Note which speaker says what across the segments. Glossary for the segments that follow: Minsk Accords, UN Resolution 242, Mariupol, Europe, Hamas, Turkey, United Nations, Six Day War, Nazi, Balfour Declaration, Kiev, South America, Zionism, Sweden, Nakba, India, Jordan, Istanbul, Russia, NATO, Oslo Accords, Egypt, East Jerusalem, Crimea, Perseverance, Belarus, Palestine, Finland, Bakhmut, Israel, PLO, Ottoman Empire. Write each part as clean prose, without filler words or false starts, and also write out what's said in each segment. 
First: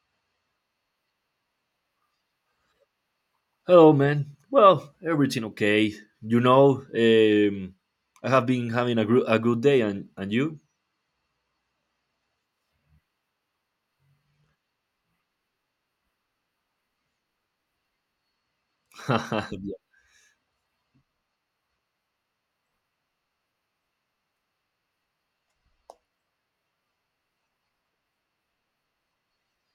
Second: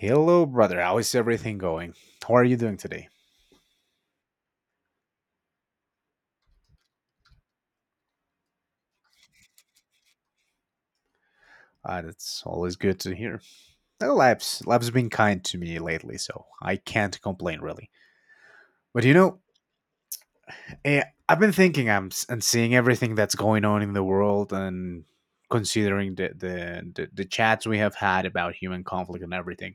Speaker 1: Hello, brother. How is everything going? How are you doing today?
Speaker 2: Hello, man. Well, everything okay. You know, um, I have been having a, a good day, and you?
Speaker 1: That's always good to hear. Lab's been kind to me lately, so I can't complain really. But you know,
Speaker 2: yeah,
Speaker 1: I've been thinking and seeing everything that's going on in the world and considering the chats we have had about human conflict and everything.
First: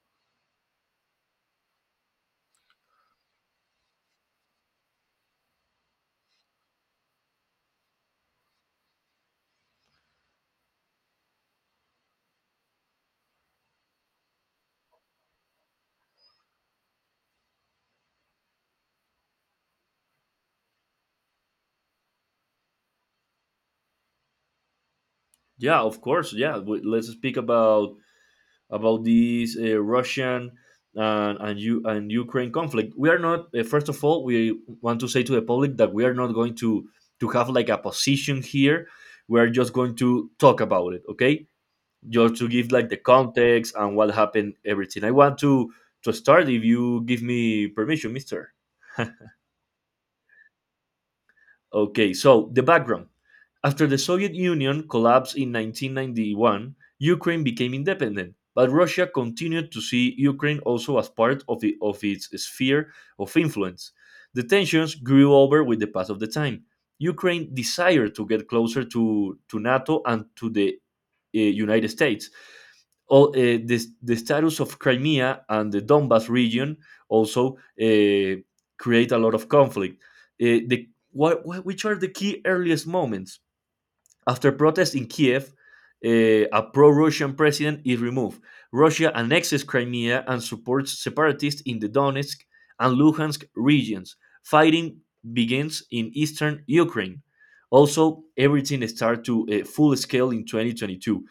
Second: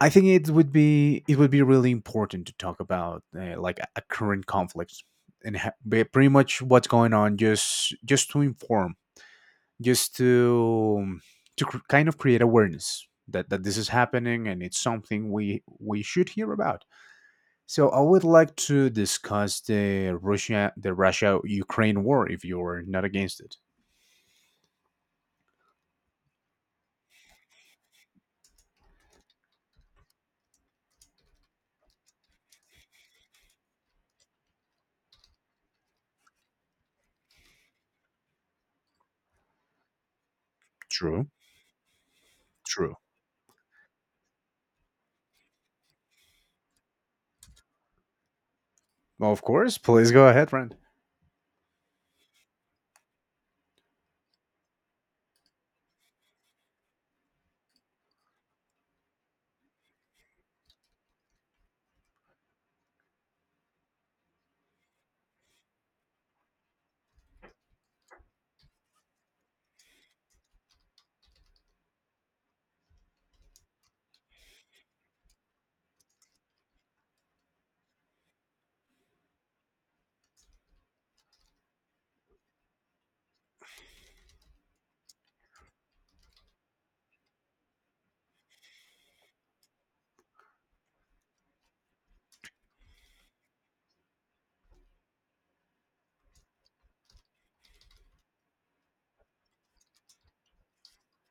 Speaker 1: I think it would be really important to talk about a current conflict and pretty much what's going on just to inform just to kind of create awareness that this is happening and it's something we should hear about. So I would like to discuss the Russia Ukraine war if you're not against it.
Speaker 2: Yeah, of course. Yeah, let's speak about this Russian and Ukraine conflict. We are not. First of all, we want to say to the public that we are not going to have like a position here. We are just going to talk about it.
Speaker 1: True,
Speaker 2: Okay. Just to give like
Speaker 1: true.
Speaker 2: the context and what happened everything. I want to start if you give me permission, mister.
Speaker 1: Well, of course, please go ahead, friend.
Speaker 2: Okay, so the background. After the Soviet Union collapsed in 1991, Ukraine became independent, but Russia continued to see Ukraine also as part of, of its sphere of influence. The tensions grew over with the pass of the time. Ukraine desired to get closer to NATO and to the United States. All, this, the status of Crimea and the Donbas region also create a lot of conflict. The which are the key earliest moments? After protests in Kiev, a pro Russian president is removed. Russia annexes Crimea and supports separatists in the Donetsk and Luhansk regions. Fighting begins in eastern Ukraine. Also, everything starts to a full scale in 2022.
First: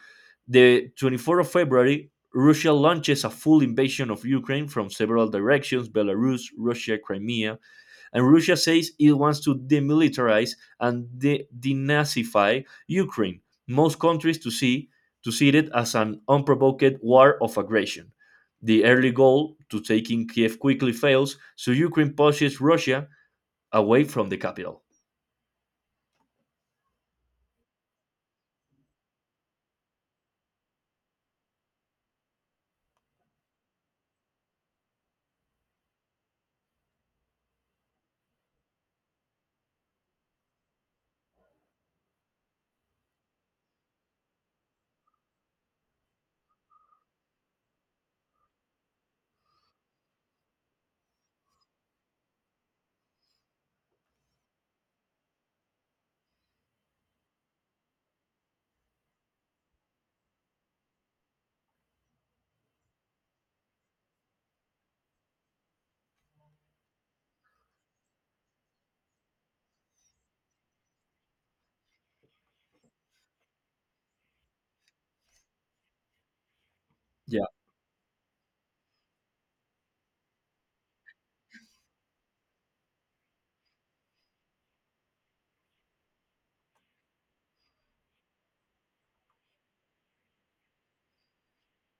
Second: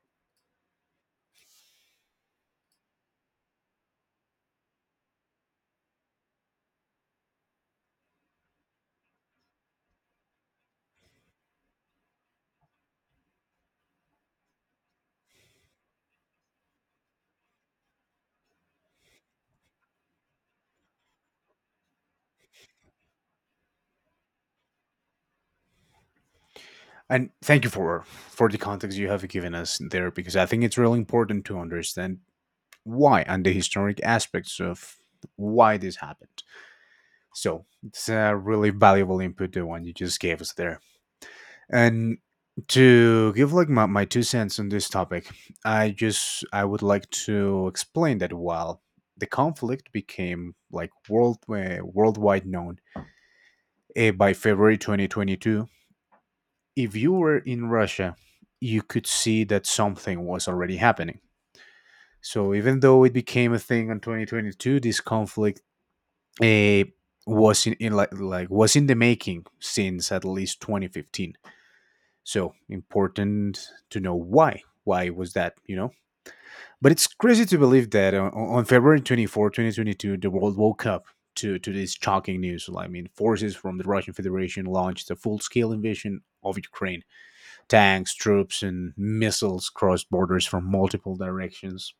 Speaker 2: The 24th of February, Russia launches a full invasion of Ukraine from several directions: Belarus, Russia, Crimea, and Russia says it wants to demilitarize and denazify Ukraine. Most countries to see it as an unprovoked war of aggression. The early goal to taking Kiev quickly fails, so Ukraine pushes Russia away from the capital.
Speaker 1: And thank you for the context you have given us there, because I think it's really important to understand why, and the historic aspects of why this happened. So it's a really valuable input, the one you just gave us there. And to give like my 2 cents on this topic, I would like to explain that while the conflict became like worldwide known by February 2022, if you were in Russia, you could see that something was already happening. So even though it became a thing in 2022, this conflict uh, was in like was in the making since at least 2015. So important to know why. Why was that? You know, but it's
Speaker 2: Yeah,
Speaker 1: crazy to believe that on February 24, 2022, the world woke up to this shocking news. Well, I mean, forces from the Russian Federation launched a full scale invasion of Ukraine, tanks, troops, and missiles crossed borders from multiple directions,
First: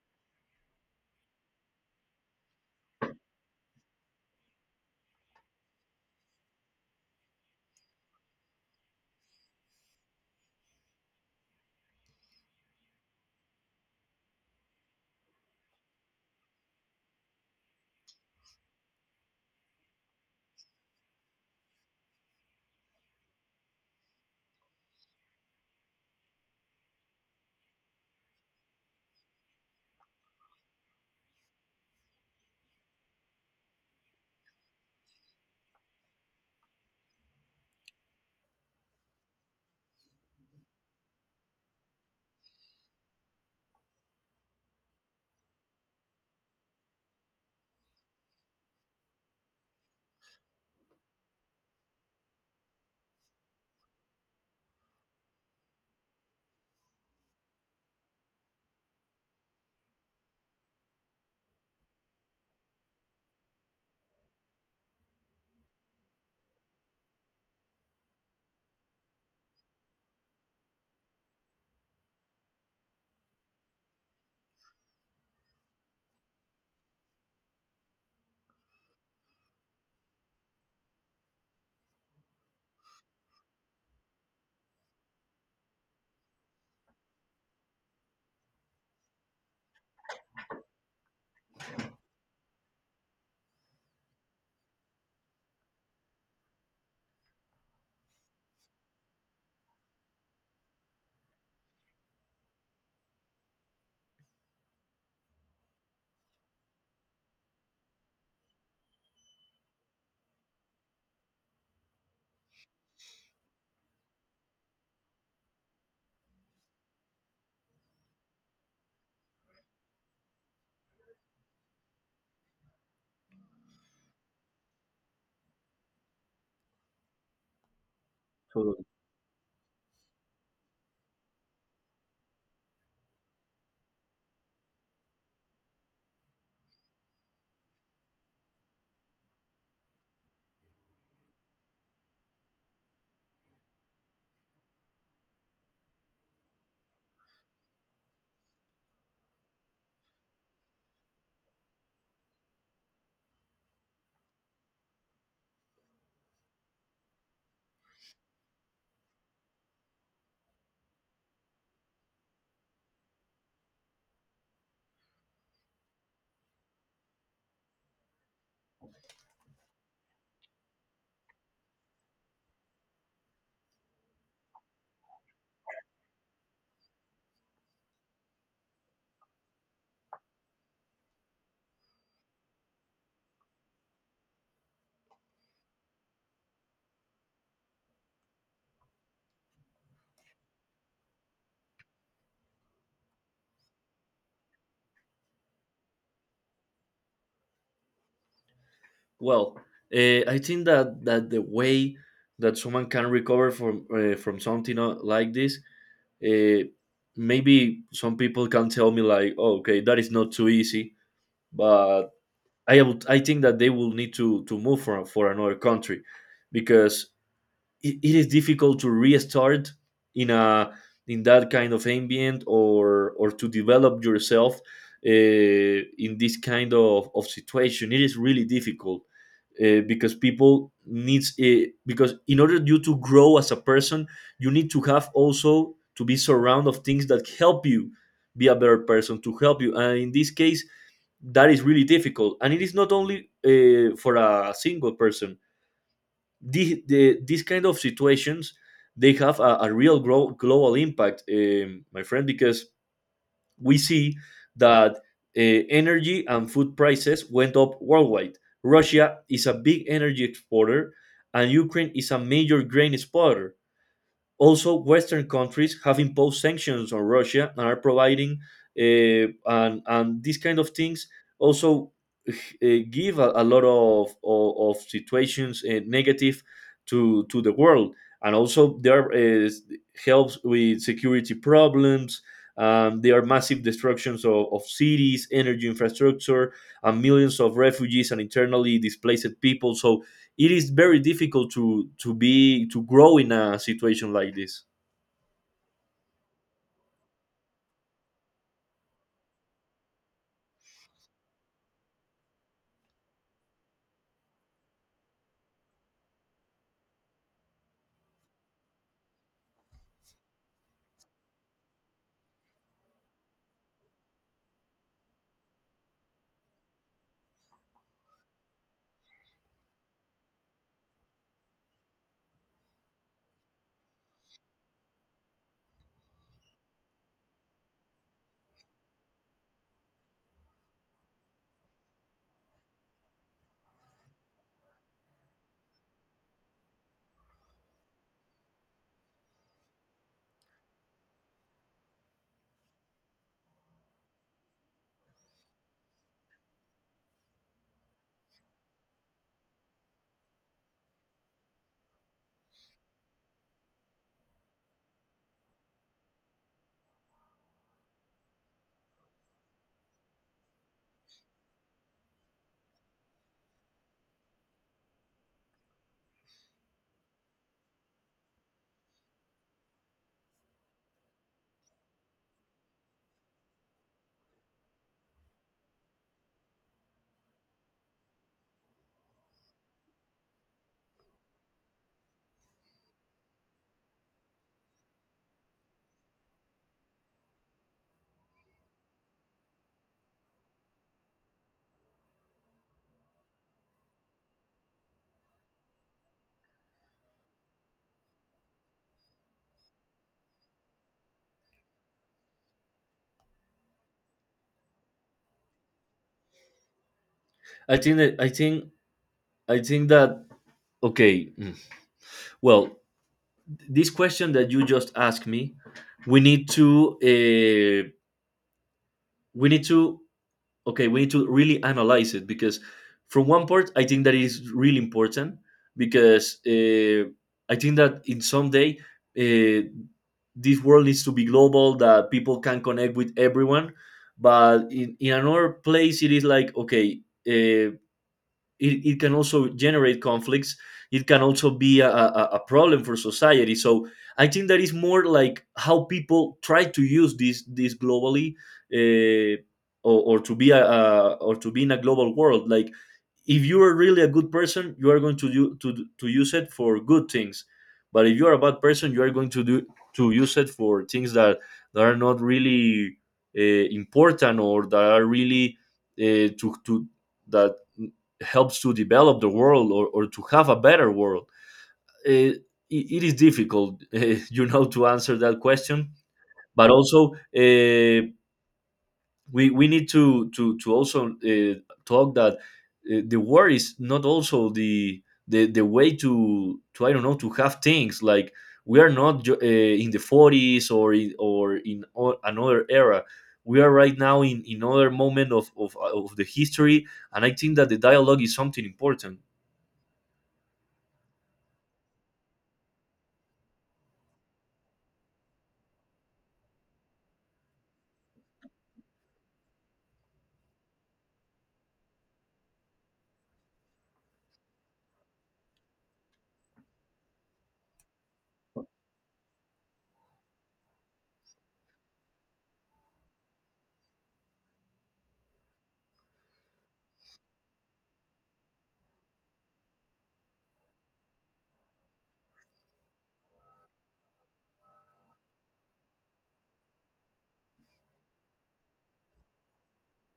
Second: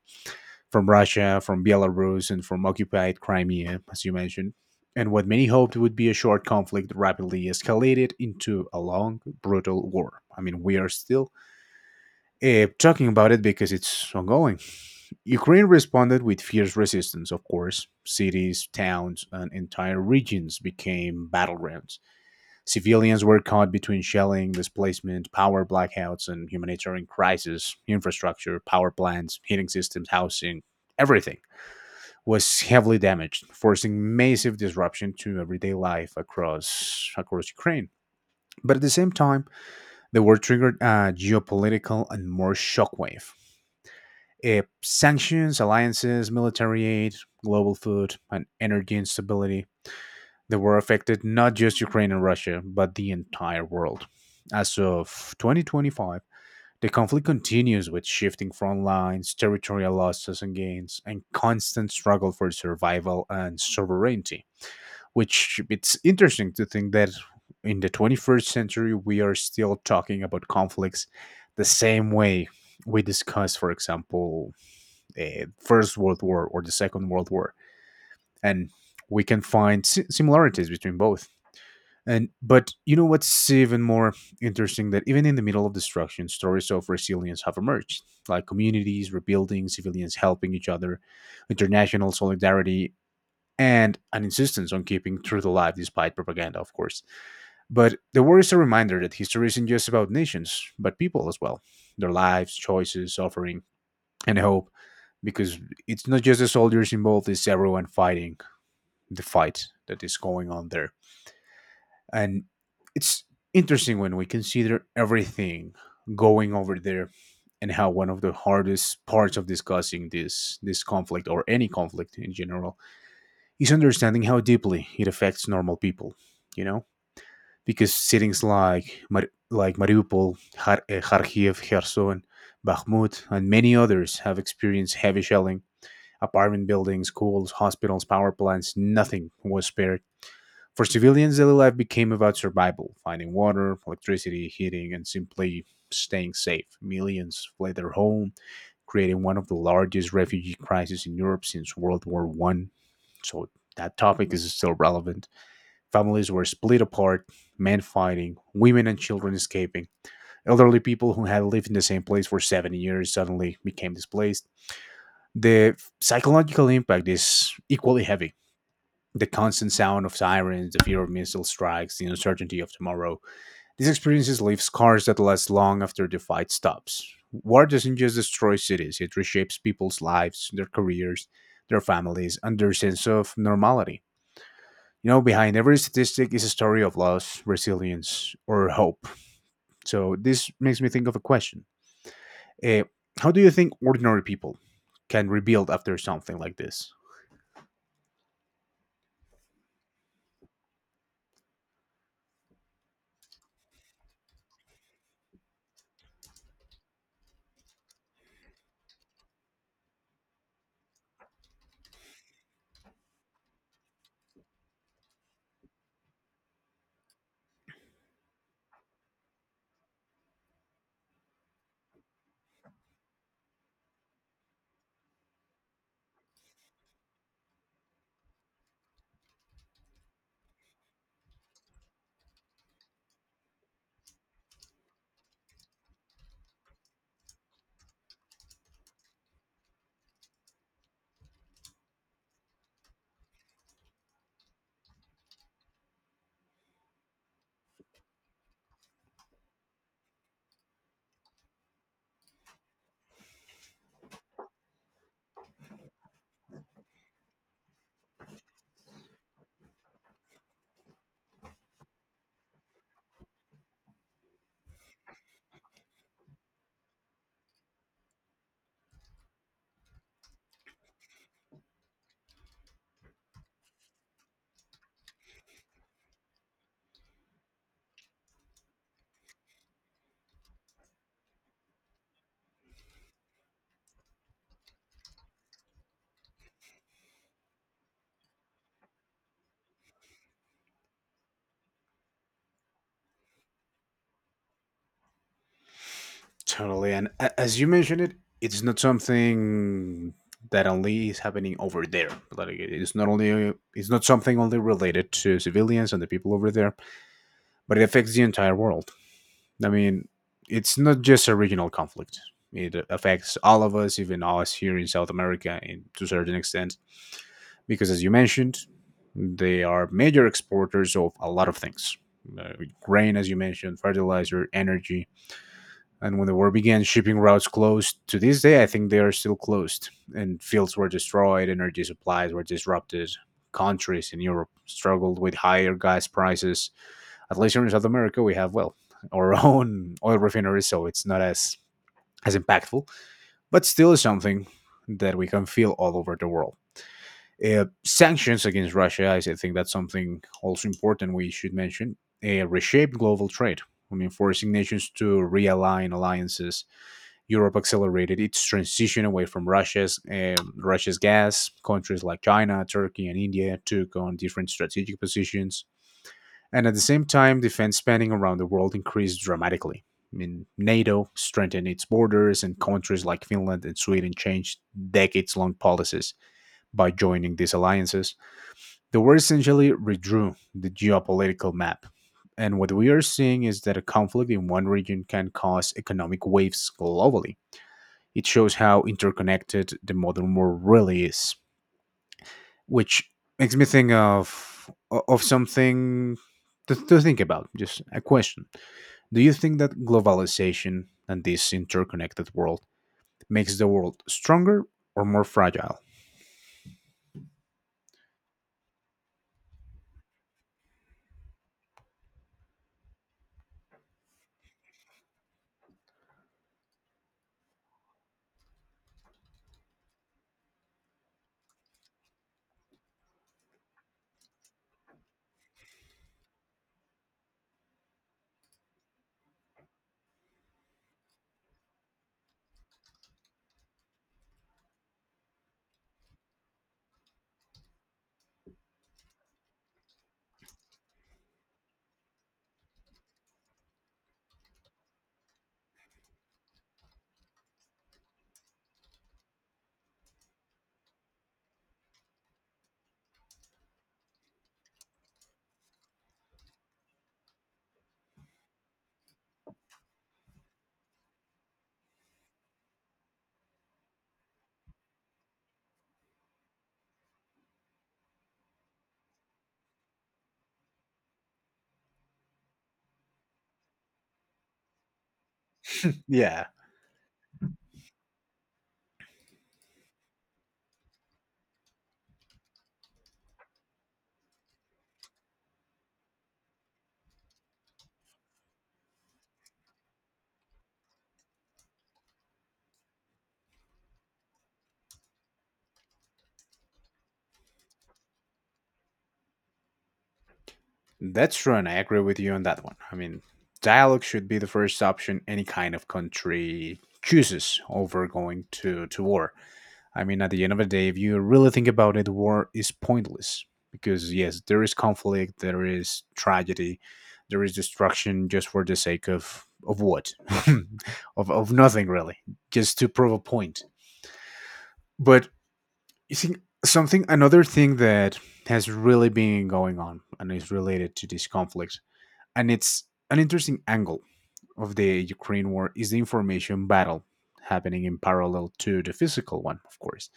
Speaker 1: from Russia, from Belarus, and from occupied Crimea, as you mentioned. And what many hoped would be a short conflict rapidly escalated into a long, brutal war. I mean, we are still talking about it because it's ongoing. Ukraine responded with fierce resistance, of course. Cities, towns, and entire regions became battlegrounds. Civilians were caught between shelling, displacement, power blackouts, and humanitarian crisis. Infrastructure, power plants, heating systems, housing, everything was heavily damaged, forcing massive disruption to everyday life across Ukraine. But at the same time, the war triggered a geopolitical and more shockwave. Sanctions, alliances, military aid, global food, and energy instability, the war affected not just Ukraine and Russia, but the entire world. As of 2025, the conflict continues with shifting front lines, territorial losses and gains, and constant struggle for survival and sovereignty. Which it's interesting to think that in the 21st century, we are still talking about conflicts the same way we discuss, for example, First World War or the Second World War. And we can find similarities between both. And but you know what's even more interesting, that even in the middle of destruction, stories of resilience have emerged, like communities rebuilding, civilians helping each other, international solidarity, and an insistence on keeping truth alive despite propaganda, of course. But the war is a reminder that history isn't just about nations, but people as well, their lives, choices, suffering, and hope. Because it's not just the soldiers involved; it's everyone fighting the fight that is going on there. And it's interesting when we consider everything going over there, and how one of the hardest parts of discussing this conflict or any conflict in general is understanding how deeply it affects normal people, you know? Because cities
Speaker 2: totally.
Speaker 1: like Mariupol, Kharkiv, Kherson, Bakhmut, and many others have experienced heavy shelling. Apartment buildings, schools, hospitals, power plants, nothing was spared. For civilians, daily life became about survival, finding water, electricity, heating, and simply staying safe. Millions fled their home, creating one of the largest refugee crises in Europe since World War One. So that topic is still relevant. Families were split apart, men fighting, women and children escaping. Elderly people who had lived in the same place for 70 years suddenly became displaced. The psychological impact is equally heavy, the constant sound of sirens, the fear of missile strikes, the uncertainty of tomorrow. These experiences leave scars that last long after the fight stops. War doesn't just destroy cities, it reshapes people's lives, their careers, their families, and their sense of normality. You know, behind every statistic is a story of loss, resilience, or hope. So this makes me think of a question. Uh, how do you think ordinary people can rebuild after something like this?
Speaker 2: Well, I think that the way that someone can recover from something like this, uh, maybe some people can tell me like, oh, okay, that is not too easy, but I think that they will need to move for another country, because it is difficult to restart in a in that kind of ambient or to develop yourself uh, in this kind of situation. It is really difficult because people needs it, because in order you to grow as a person, you need to have also to be surrounded of things that help you be a better person to help you. And in this case, that is really difficult, and it is not only for a single person. These kind of situations, they have a real global impact, my friend, because we see that energy and food prices went up worldwide. Russia is a big energy exporter, and Ukraine is a major grain exporter. Also, Western countries have imposed sanctions on Russia and are providing, and these kind of things also uh, give a lot of situations, negative, to the world. And also, there is helps with security problems. There are massive destructions of cities, energy infrastructure, and millions of refugees and internally displaced people. So it is very difficult to be to grow in a situation like this.
Speaker 1: Totally. And as you mentioned it, it's not something that only is happening over there. Like it's not something only related to civilians and the people over there, but it affects the entire world. I mean, it's not just a regional conflict. It affects all of us, even us here in South America, in, to a certain extent, because as you mentioned, they are major exporters of a lot of things: uh, grain, as you mentioned, fertilizer, energy, and when the war began, shipping routes closed. To this day, I think they are still closed, and fields were destroyed, energy supplies were disrupted. Countries in Europe struggled with higher gas prices. At least here in South America, we have, well, our own oil refineries, so it's not as, as impactful, but still something that we can feel all over the world. Sanctions against Russia, I think that's something also important we should mention. Reshape global trade. I mean, forcing nations to realign alliances, Europe accelerated its transition away from Russia's gas. Countries like China, Turkey, and India took on different strategic positions, and at the same time, defense spending around the world increased dramatically. I mean, NATO strengthened its borders, and countries like Finland and Sweden changed decades-long policies by joining these alliances. The war essentially redrew the geopolitical map. And what we are seeing is that a conflict in one region can cause economic waves globally. It shows how interconnected the modern world really is, which makes me think of something to think about. Just a question: do you think that globalization and this interconnected world makes the world stronger or more fragile?
Speaker 2: I think that I think that okay, well, this question that you just asked me, we need to uh, we need to okay, we need to really analyze it, because from one part I think that is really important, because I think that in some day, uh, this world needs to be global, that people can connect with everyone. But in another place it is like okay, uh, it can also generate conflicts. It can also be a problem for society. So I think that is more like how people try to use this globally, uh, or to be a or to be in a global world. Like if you are really a good person, you are going to do to use it for good things. But if you are a bad person, you are going to do to use it for things that that are not really uh, important, or that are really to that helps to develop the world or to have a better world. uh, it, it is difficult, you know, to answer that question.
Speaker 1: Yeah.
Speaker 2: But also, we need to also talk that the war is not also the way to, I don't know, to have things. Like we are not in the 40s, or in another era. We are right now in another moment of the history. And I think that the dialogue is something important.
Speaker 1: That's true, and I agree with you on that one. I mean, dialogue should be the first option any kind of country chooses over going to war. I mean, at the end of the day, if you really think about it, war is pointless because, yes, there is conflict, there is tragedy, there is destruction just for the sake of what? Of nothing, really, just to prove a point. But you think something, another thing that has really been going on and is related to this conflict, and it's an interesting angle of the Ukraine war, is the information battle happening in parallel to the physical one, of course.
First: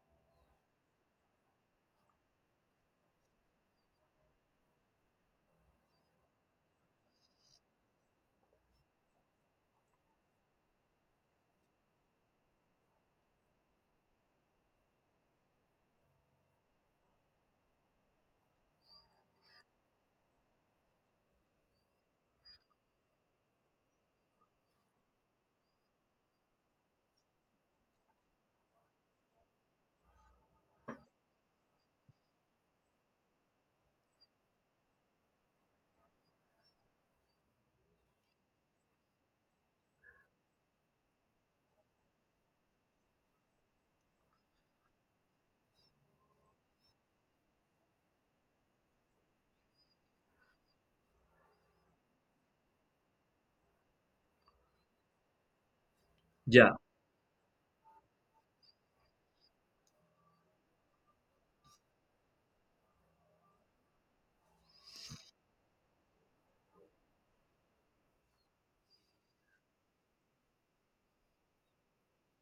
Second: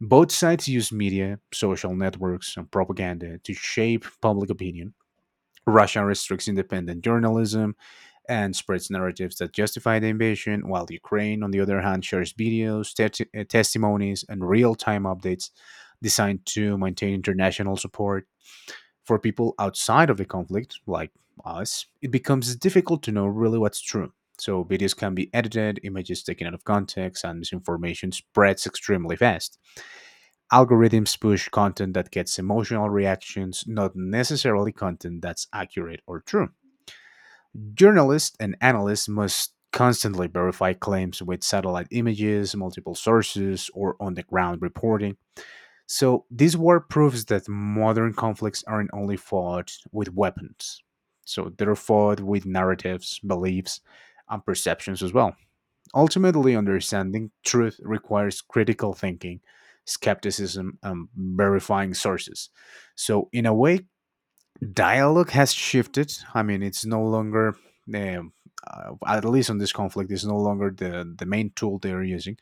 Speaker 1: Both sides use media, social networks, and propaganda to shape public opinion. Russia restricts independent journalism and spreads narratives that justify the invasion, while Ukraine, on the other hand, shares videos, testimonies, and real time updates designed to maintain international support. For people outside of the conflict, like us, it becomes difficult to know really what's true. So, videos can be edited, images taken out of context, and misinformation spreads extremely fast. Algorithms push content that gets emotional reactions, not necessarily content that's accurate or true. Journalists and analysts must constantly verify claims with satellite images, multiple sources, or on the ground reporting. So, this war proves that modern conflicts aren't only fought with weapons. So, they're fought with narratives, beliefs, and perceptions as well. Ultimately,
Speaker 2: Yeah.
Speaker 1: understanding truth requires critical thinking, skepticism, and verifying sources. So, in a way, dialogue has shifted. I mean, it's no longer, um, at least on this conflict, is no longer the main tool they're using,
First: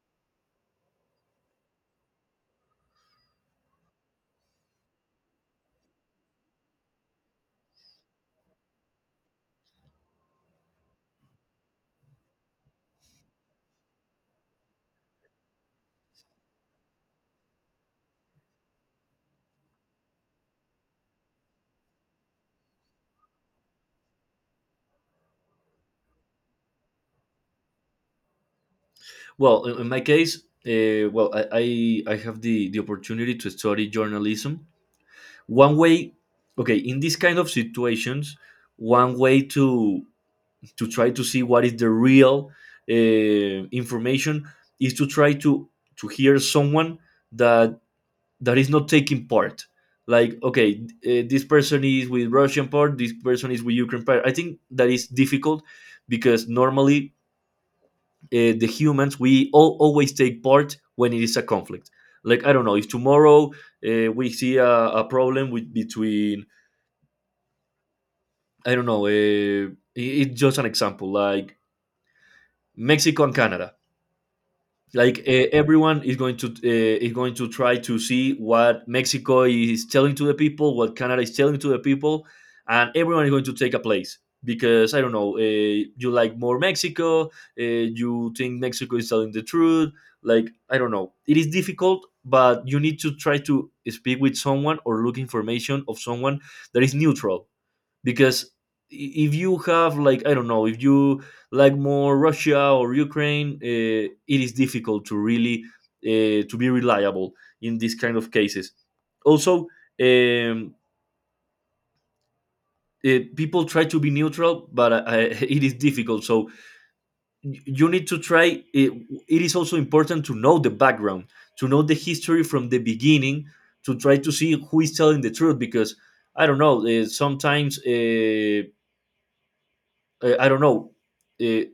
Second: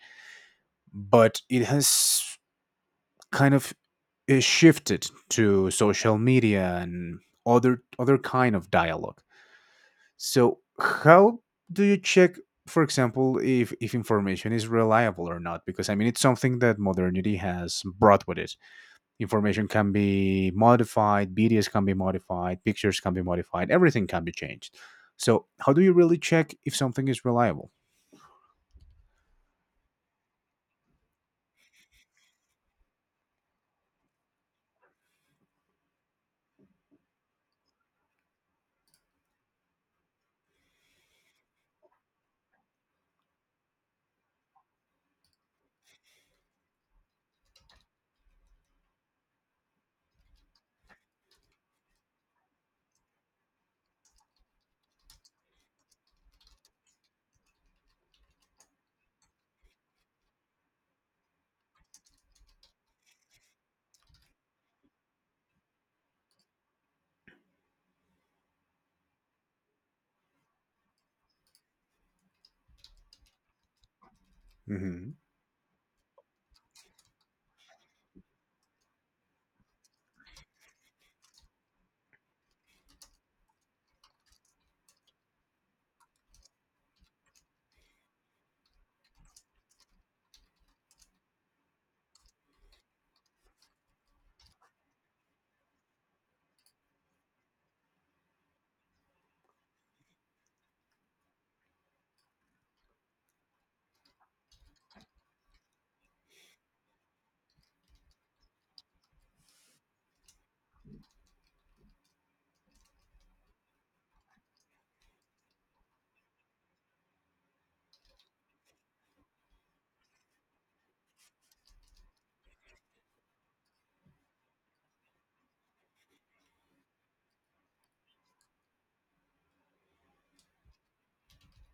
Speaker 1: but it has kind of shifted to social media and other kind of dialogue. So how do you check, for example, if information is reliable or not? Because I mean, it's something that modernity has brought with it. Information can be modified, videos can be modified, pictures can be modified, everything can be changed. So how do you really check if something is reliable?
Speaker 2: Well, in my case, well, I have the opportunity to study journalism. One way, okay, in these kind of situations, one way to try to see what is the real uh, information, is to try to hear someone that is not taking part. Like, okay, this person is with Russian part, this person is with Ukraine part. I think that is difficult, because normally the humans, we all always take part when it is a conflict. Like I don't know, if tomorrow we see a problem with between, I don't know, it's just an example, like Mexico and Canada.
Speaker 1: Hmm.
Speaker 2: Like everyone is going to try to see what Mexico is telling to the people, what Canada is telling to the people, and everyone is going to take a place, because I don't know, you like more Mexico, you think Mexico is telling the truth, like I don't know. It is difficult, but you need to try to speak with someone or look information of someone that is neutral, because if you have like I don't know, if you like more Russia or Ukraine, it is difficult to really to be reliable in these kind of cases. Also, um, people try to be neutral, but it is difficult. So you need to try. it, it is also important to know the background, to know the history from the beginning, to try to see who is telling the truth, because I don't know, sometimes I don't know, uh,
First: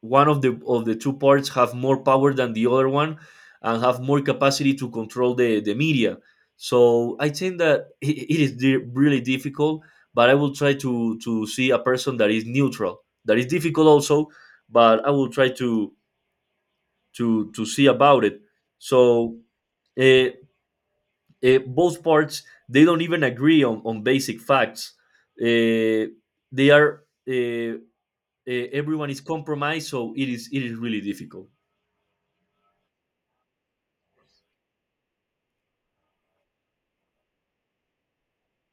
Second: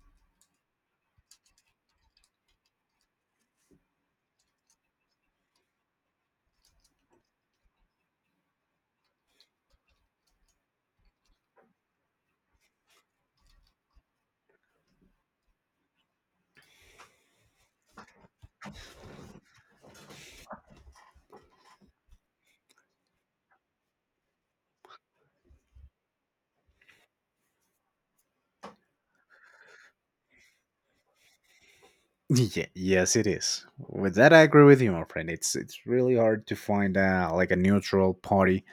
Speaker 2: one of the two parts have more power than the other one, and have more capacity to control the media. So I think that really difficult. But I will try to see a person that is neutral. That is difficult also, but I will try to see about it. So uh, both parts, they don't even agree on basic facts. Uh, they are uh, everyone is compromised, so it is really difficult.
Speaker 1: Yeah, yes, it is. With that, I agree with you, my friend. It's really hard to find a, like a neutral party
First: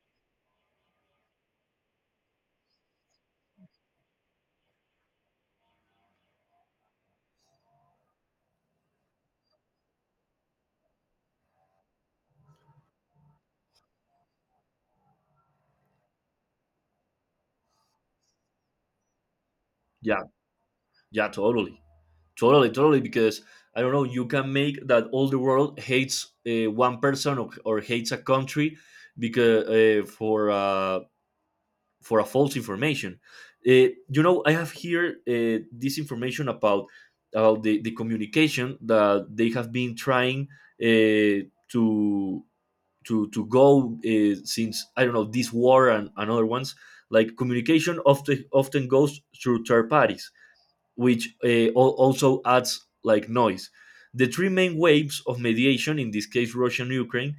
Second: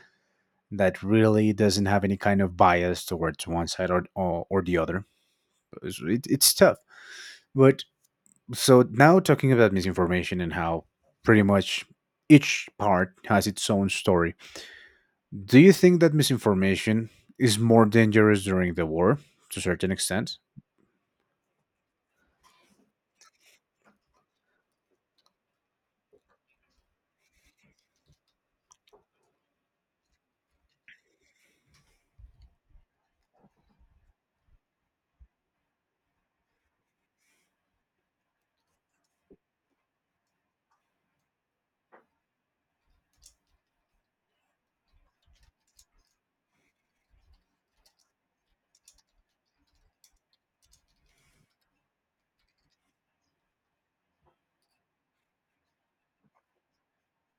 Speaker 1: that really doesn't have any kind of bias towards one side or or the other. It's, it, it's tough. But so now talking about misinformation and how pretty much each part has its own story. Do you think that misinformation is more dangerous during the war to a certain
Speaker 2: Yeah,
Speaker 1: extent?
Speaker 2: yeah, totally. Totally, because I don't know, you can make that all the world hates one person, or hates a country, because for for a false information. Uh, you know, I have here this information about the communication that they have been trying uh, to to go since I don't know, this war and other ones. Like communication often goes through third parties, which also adds like noise. The three main waves of mediation, in this case, Russia and Ukraine,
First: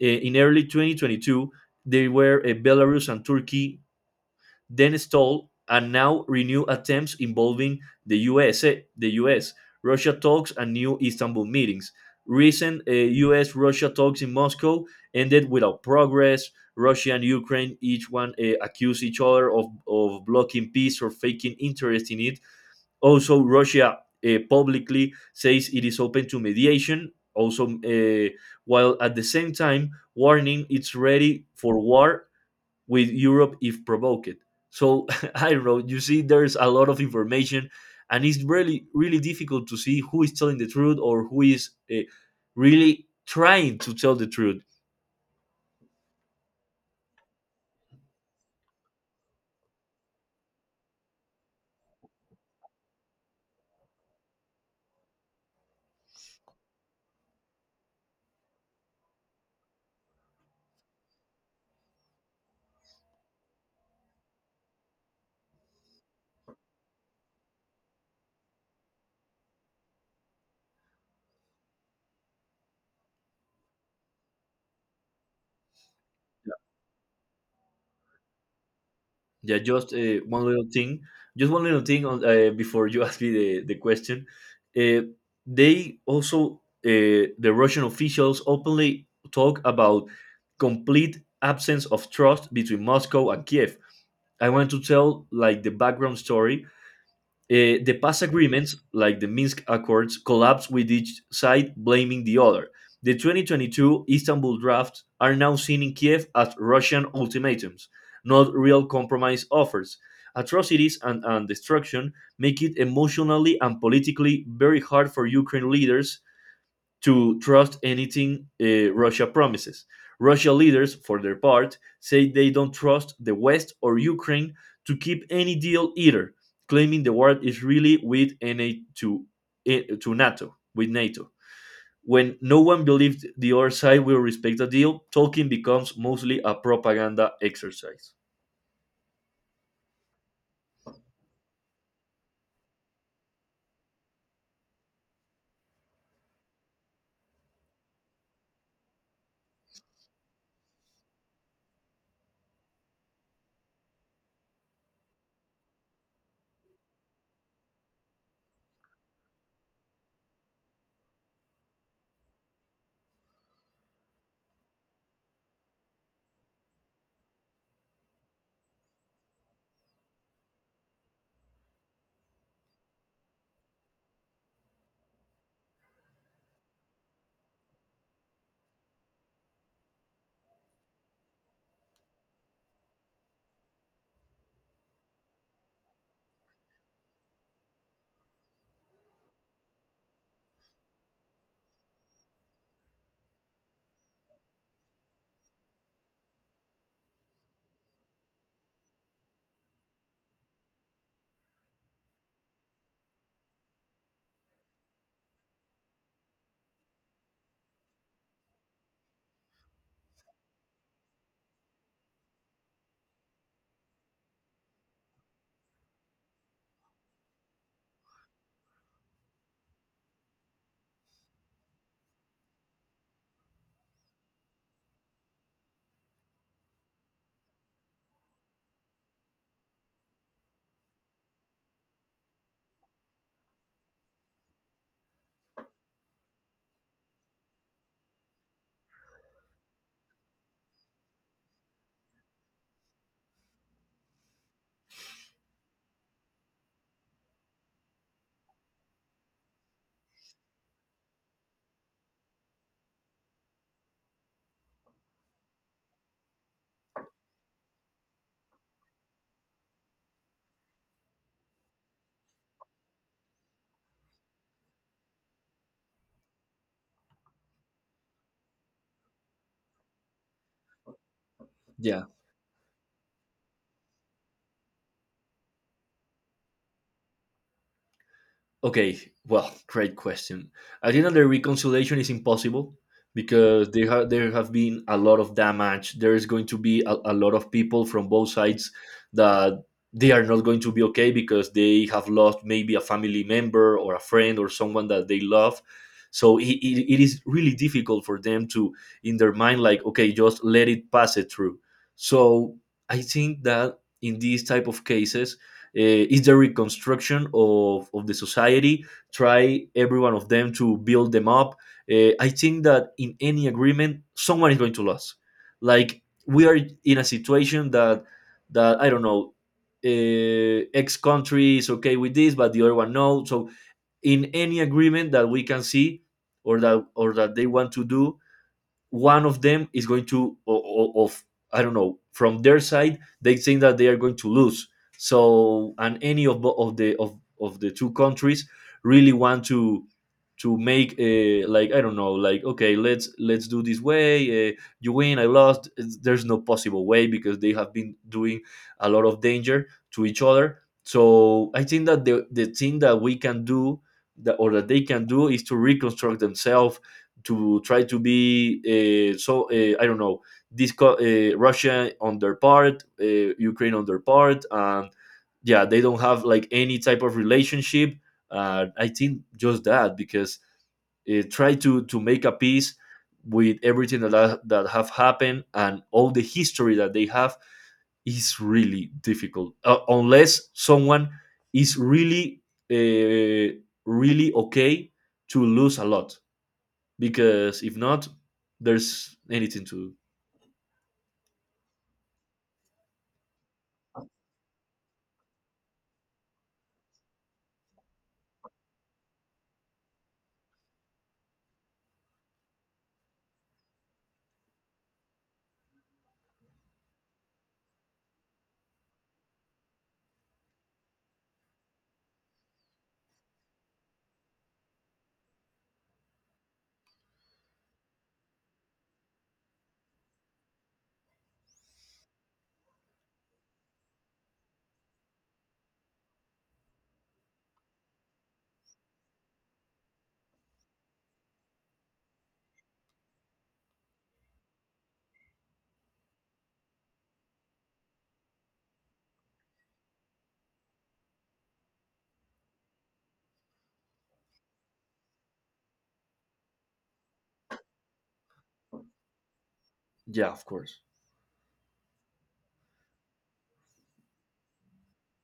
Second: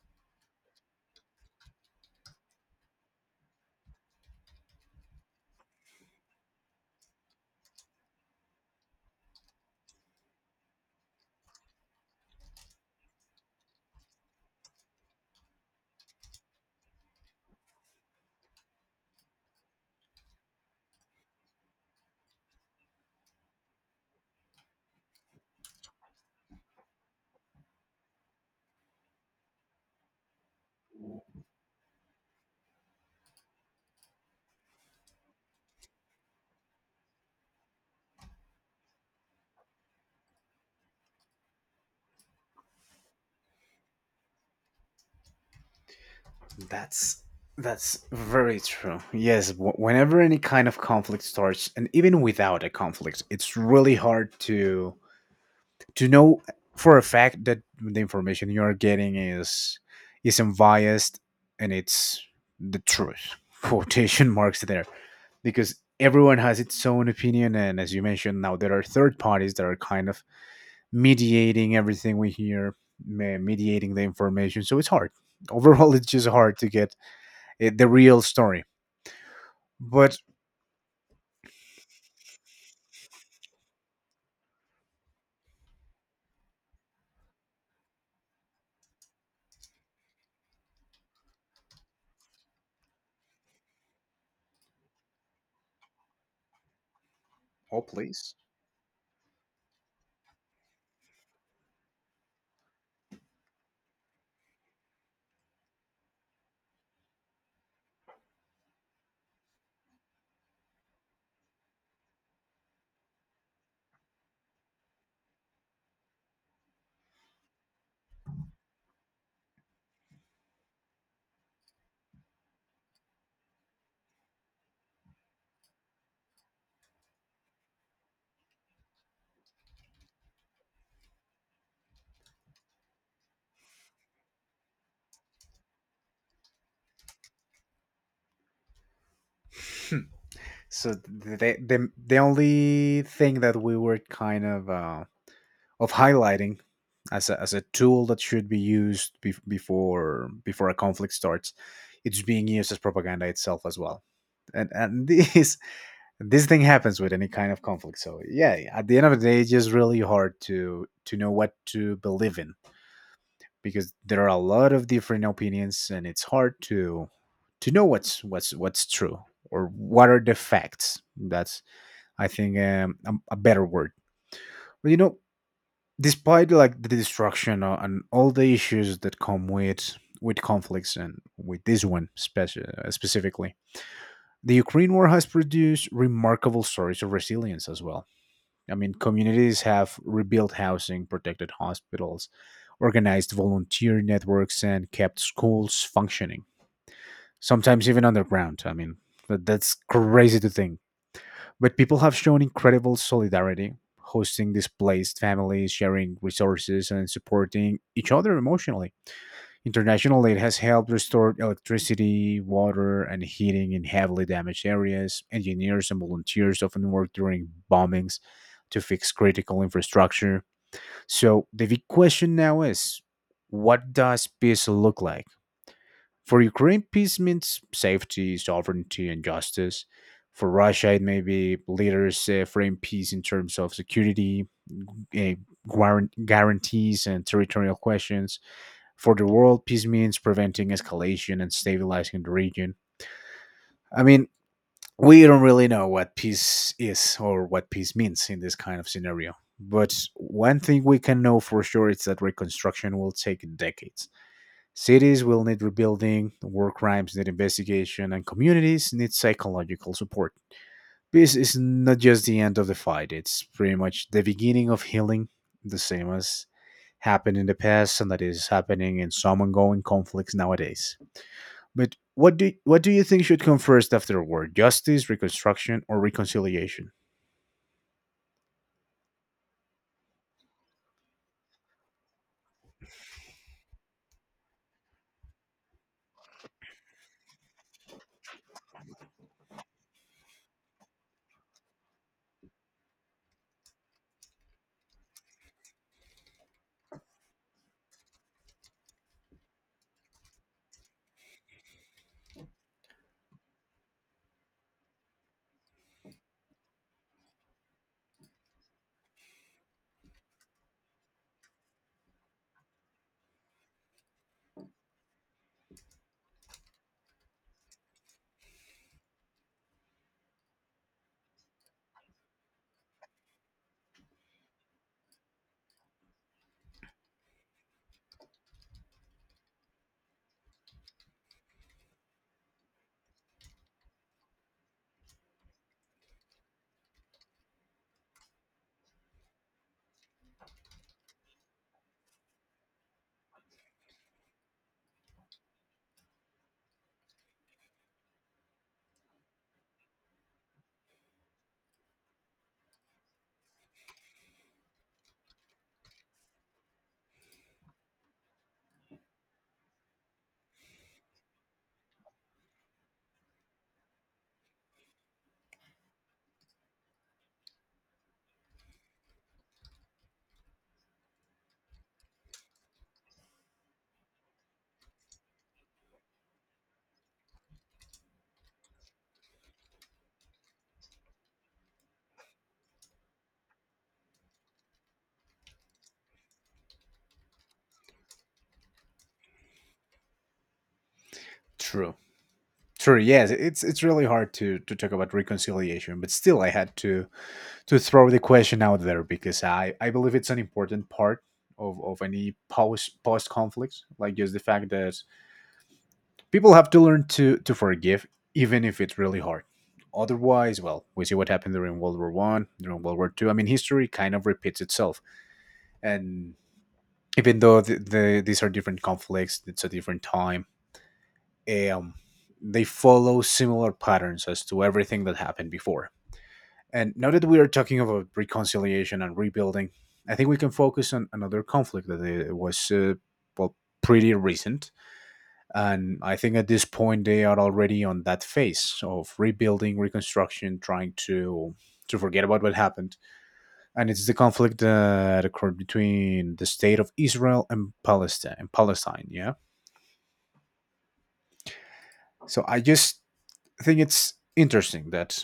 Speaker 2: in early 2022, they were Belarus and Turkey, then stalled, and now renew attempts involving the US, the US, Russia talks, and new Istanbul meetings. Recent US Russia talks in Moscow ended without progress. Russia and Ukraine each one accused each other of blocking peace or faking interest in it. Also, Russia publicly says it is open to mediation. Also, while at the same time warning it's ready for war with Europe if provoked. So I wrote, you see, there's a lot of information, and it's really, really difficult to see who is telling the truth, or who is really trying to tell the truth.
Speaker 1: That's that's very true. Yes, whenever any kind of conflict starts, and even without a conflict, it's really hard to know for a fact that the information you are getting is unbiased and it's the truth quotation marks there, because everyone has its own opinion, and as you mentioned, now there are third parties that are kind of mediating everything we hear, mediating the information. So it's hard overall it's just hard to get the real story.
Speaker 2: Yeah, just
Speaker 1: But
Speaker 2: one little thing, just one little thing on, before you ask me the question. Uh, they also, the Russian officials openly talk about complete absence of trust between Moscow and Kiev. I want to tell like the background story.
Speaker 1: oh
Speaker 2: The past
Speaker 1: please.
Speaker 2: agreements, like the Minsk Accords, collapsed with each side blaming the other. The 2022 Istanbul drafts are now seen in Kiev as Russian ultimatums, not real compromise offers. Atrocities and destruction make it emotionally and politically very hard for Ukraine leaders to trust anything Russia promises. Russia leaders, for their part, say they don't trust the West or Ukraine to keep any deal either, claiming the war is really with NA to, eh, to NATO, with NATO. When no one believes the other side will respect a deal, talking becomes mostly a propaganda exercise.
Speaker 1: So the only thing that we were kind of highlighting as as a tool that should be used before a conflict starts, it's being used as propaganda itself as well. And this thing happens with any kind of conflict. So yeah, at the end of the day, it's just really hard to know what to believe in, because there are a lot of different opinions and it's hard to know what's true, or what are the facts. That's, I think a better word. But you know, despite like the destruction and all the issues that come with conflicts and with this one, specifically, the Ukraine war has produced remarkable stories of resilience as well. I mean, communities have rebuilt housing, protected hospitals, organized volunteer networks, and kept schools functioning, sometimes even underground. I mean, that's crazy to think. But people have shown incredible solidarity, hosting displaced families, sharing resources, and supporting each other emotionally. International aid has helped restore electricity, water, and heating in heavily damaged areas. Engineers and volunteers often work during bombings to fix critical infrastructure. So, the big question now is, what does peace look like? For Ukraine, peace means safety, sovereignty, and justice. For Russia, it may be leaders frame peace in terms of security, uh, guarantees, and territorial questions. For the world, peace means preventing escalation and stabilizing the region. I mean, we don't really know what peace is or what peace means in this kind of scenario. But one thing we can know for sure is that reconstruction will take decades. Cities will need rebuilding, war crimes need investigation, and communities need psychological support. Peace is not just the end of the fight, it's pretty much the beginning of healing, the same as happened in the past and that is happening in some ongoing conflicts nowadays. But
Speaker 2: Yeah.
Speaker 1: what do you think should come first after war? Justice, reconstruction, or reconciliation?
Speaker 2: Okay, well, great question. I think that the reconciliation is impossible because there have been a lot of damage. There is going to be a lot of people from both sides that they are not going to be okay because they have lost maybe a family member or a friend or someone that they love. So it is really difficult for them to in their mind like okay, just let it pass it through. So I think that in these type of cases is the reconstruction of the society, try every one of them to build them up. I think that in any agreement someone is going to lose, like we are in a situation that I don't know, x country is okay with this but the other one no. So in any agreement that we can see, or that they want to do, one of them is going to o- of I don't know, from their side they think that they are going to lose. So and any of the two countries really want to make a, like I don't know, like okay, let's do this way. You win, I lost. There's no possible way because they have been doing a lot of danger to each other. So I think that the thing that we can do, that or that they can do, is to reconstruct themselves, to try to be I don't know, Russia on their part, Ukraine on their part, and yeah, they don't have like any type of relationship. I think just that because try to make a peace with everything that have happened and all the history that they have is really difficult unless someone is really uh, really okay to lose a lot, because if not, there's anything to.
Speaker 1: True. True. Yes, it's really hard to talk about reconciliation, but still, I had to throw the question out there, because I believe it's an important part of any post conflicts. Like, just the fact that people have to learn to forgive, even if it's really hard. Otherwise, well, we see what happened during World War One, during World War Two. I mean, history kind of repeats itself. And even though these are different conflicts, it's a different time. um, they follow similar patterns as to everything that happened before. And now that we are talking about reconciliation and rebuilding, I think we can focus on another conflict that was well, pretty recent. And I think at this point they are already on that phase of rebuilding, reconstruction, trying to forget about what happened. And it's the conflict that occurred between the state of Israel and Palestine. And Palestine, yeah.
Speaker 2: Yeah, of course.
Speaker 1: So I just think it's interesting that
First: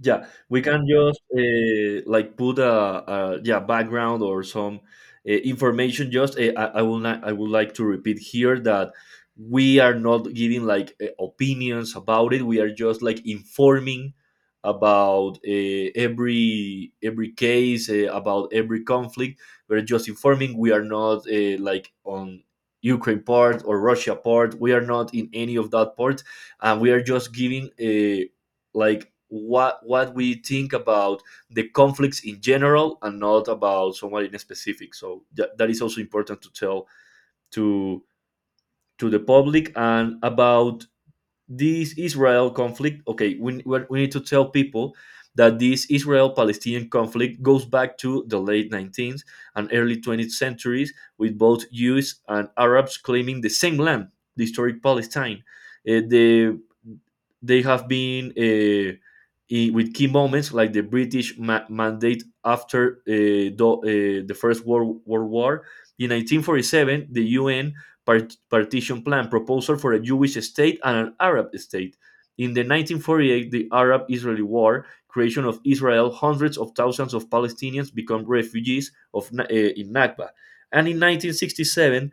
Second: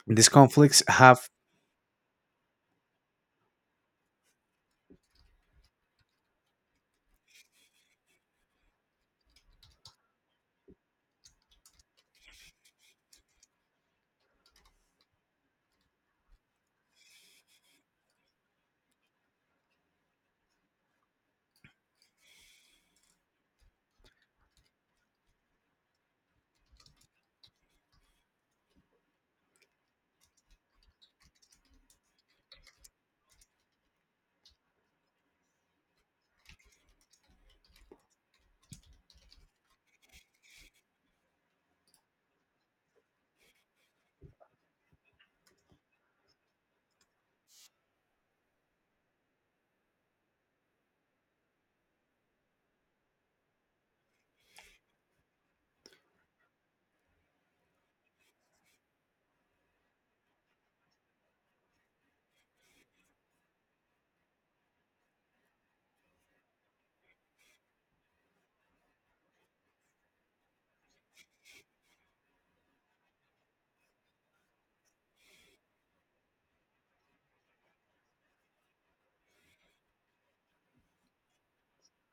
Speaker 2: Yeah,
Speaker 1: these
Speaker 2: we
Speaker 1: conflicts
Speaker 2: can just
Speaker 1: have
Speaker 2: like put a yeah background or some information. Just I will not, I would like to repeat here that we are not giving like opinions about it. We are just like informing about every case, about every conflict. We're just informing. We are not like on Ukraine part or Russia part. We are not in any of that part, and we are just giving. Like what we think about the conflicts in general and not about someone in specific. So that, that is also important to tell to to the public. And about this Israel conflict, okay, we need to tell people that this Israel-Palestinian conflict goes back to the late 19th and early 20th centuries, with both Jews and Arabs claiming the same land, the historic Palestine. uh, the they have been in, with key moments like the British mandate after the World War. In 1947, the UN partition plan proposal for a Jewish state and an Arab state. In the 1948, the Arab-Israeli War, creation of Israel, hundreds of thousands of Palestinians become refugees of Na- eh, in Nakba. And in 1967,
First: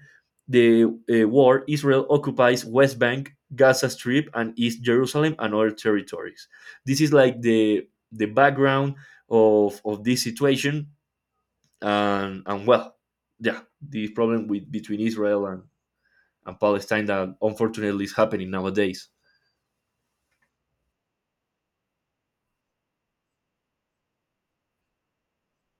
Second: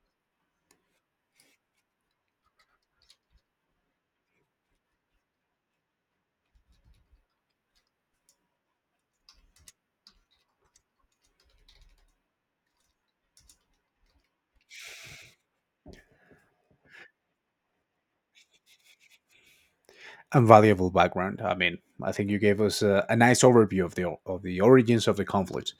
Speaker 2: the war, Israel occupies West Bank, Gaza Strip, and East Jerusalem, and other territories. This is like the background of this situation. And well, yeah, the problem with between Israel and Palestine that unfortunately is happening nowadays.
Speaker 1: a valuable background. I mean, I think you gave us a nice overview of the origins of the conflict.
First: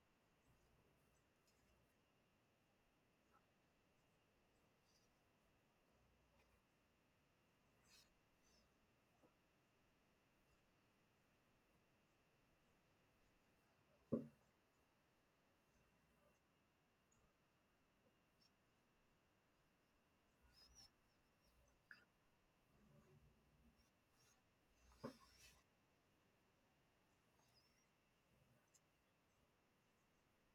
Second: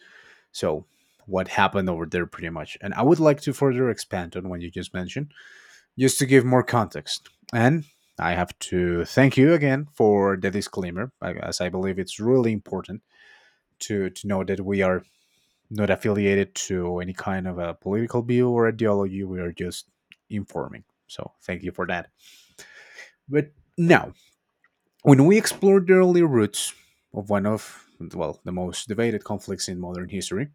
Speaker 1: So, what happened over there, pretty much. And I would like to further expand on what you just mentioned, just to give more context. And I have to thank you again for the disclaimer, as I believe it's really important to know that we are not affiliated to any kind of a political view or ideology. We are just informing. So, thank you for that. But now, when we explored the early roots of one of, well, the most debated conflicts in modern history,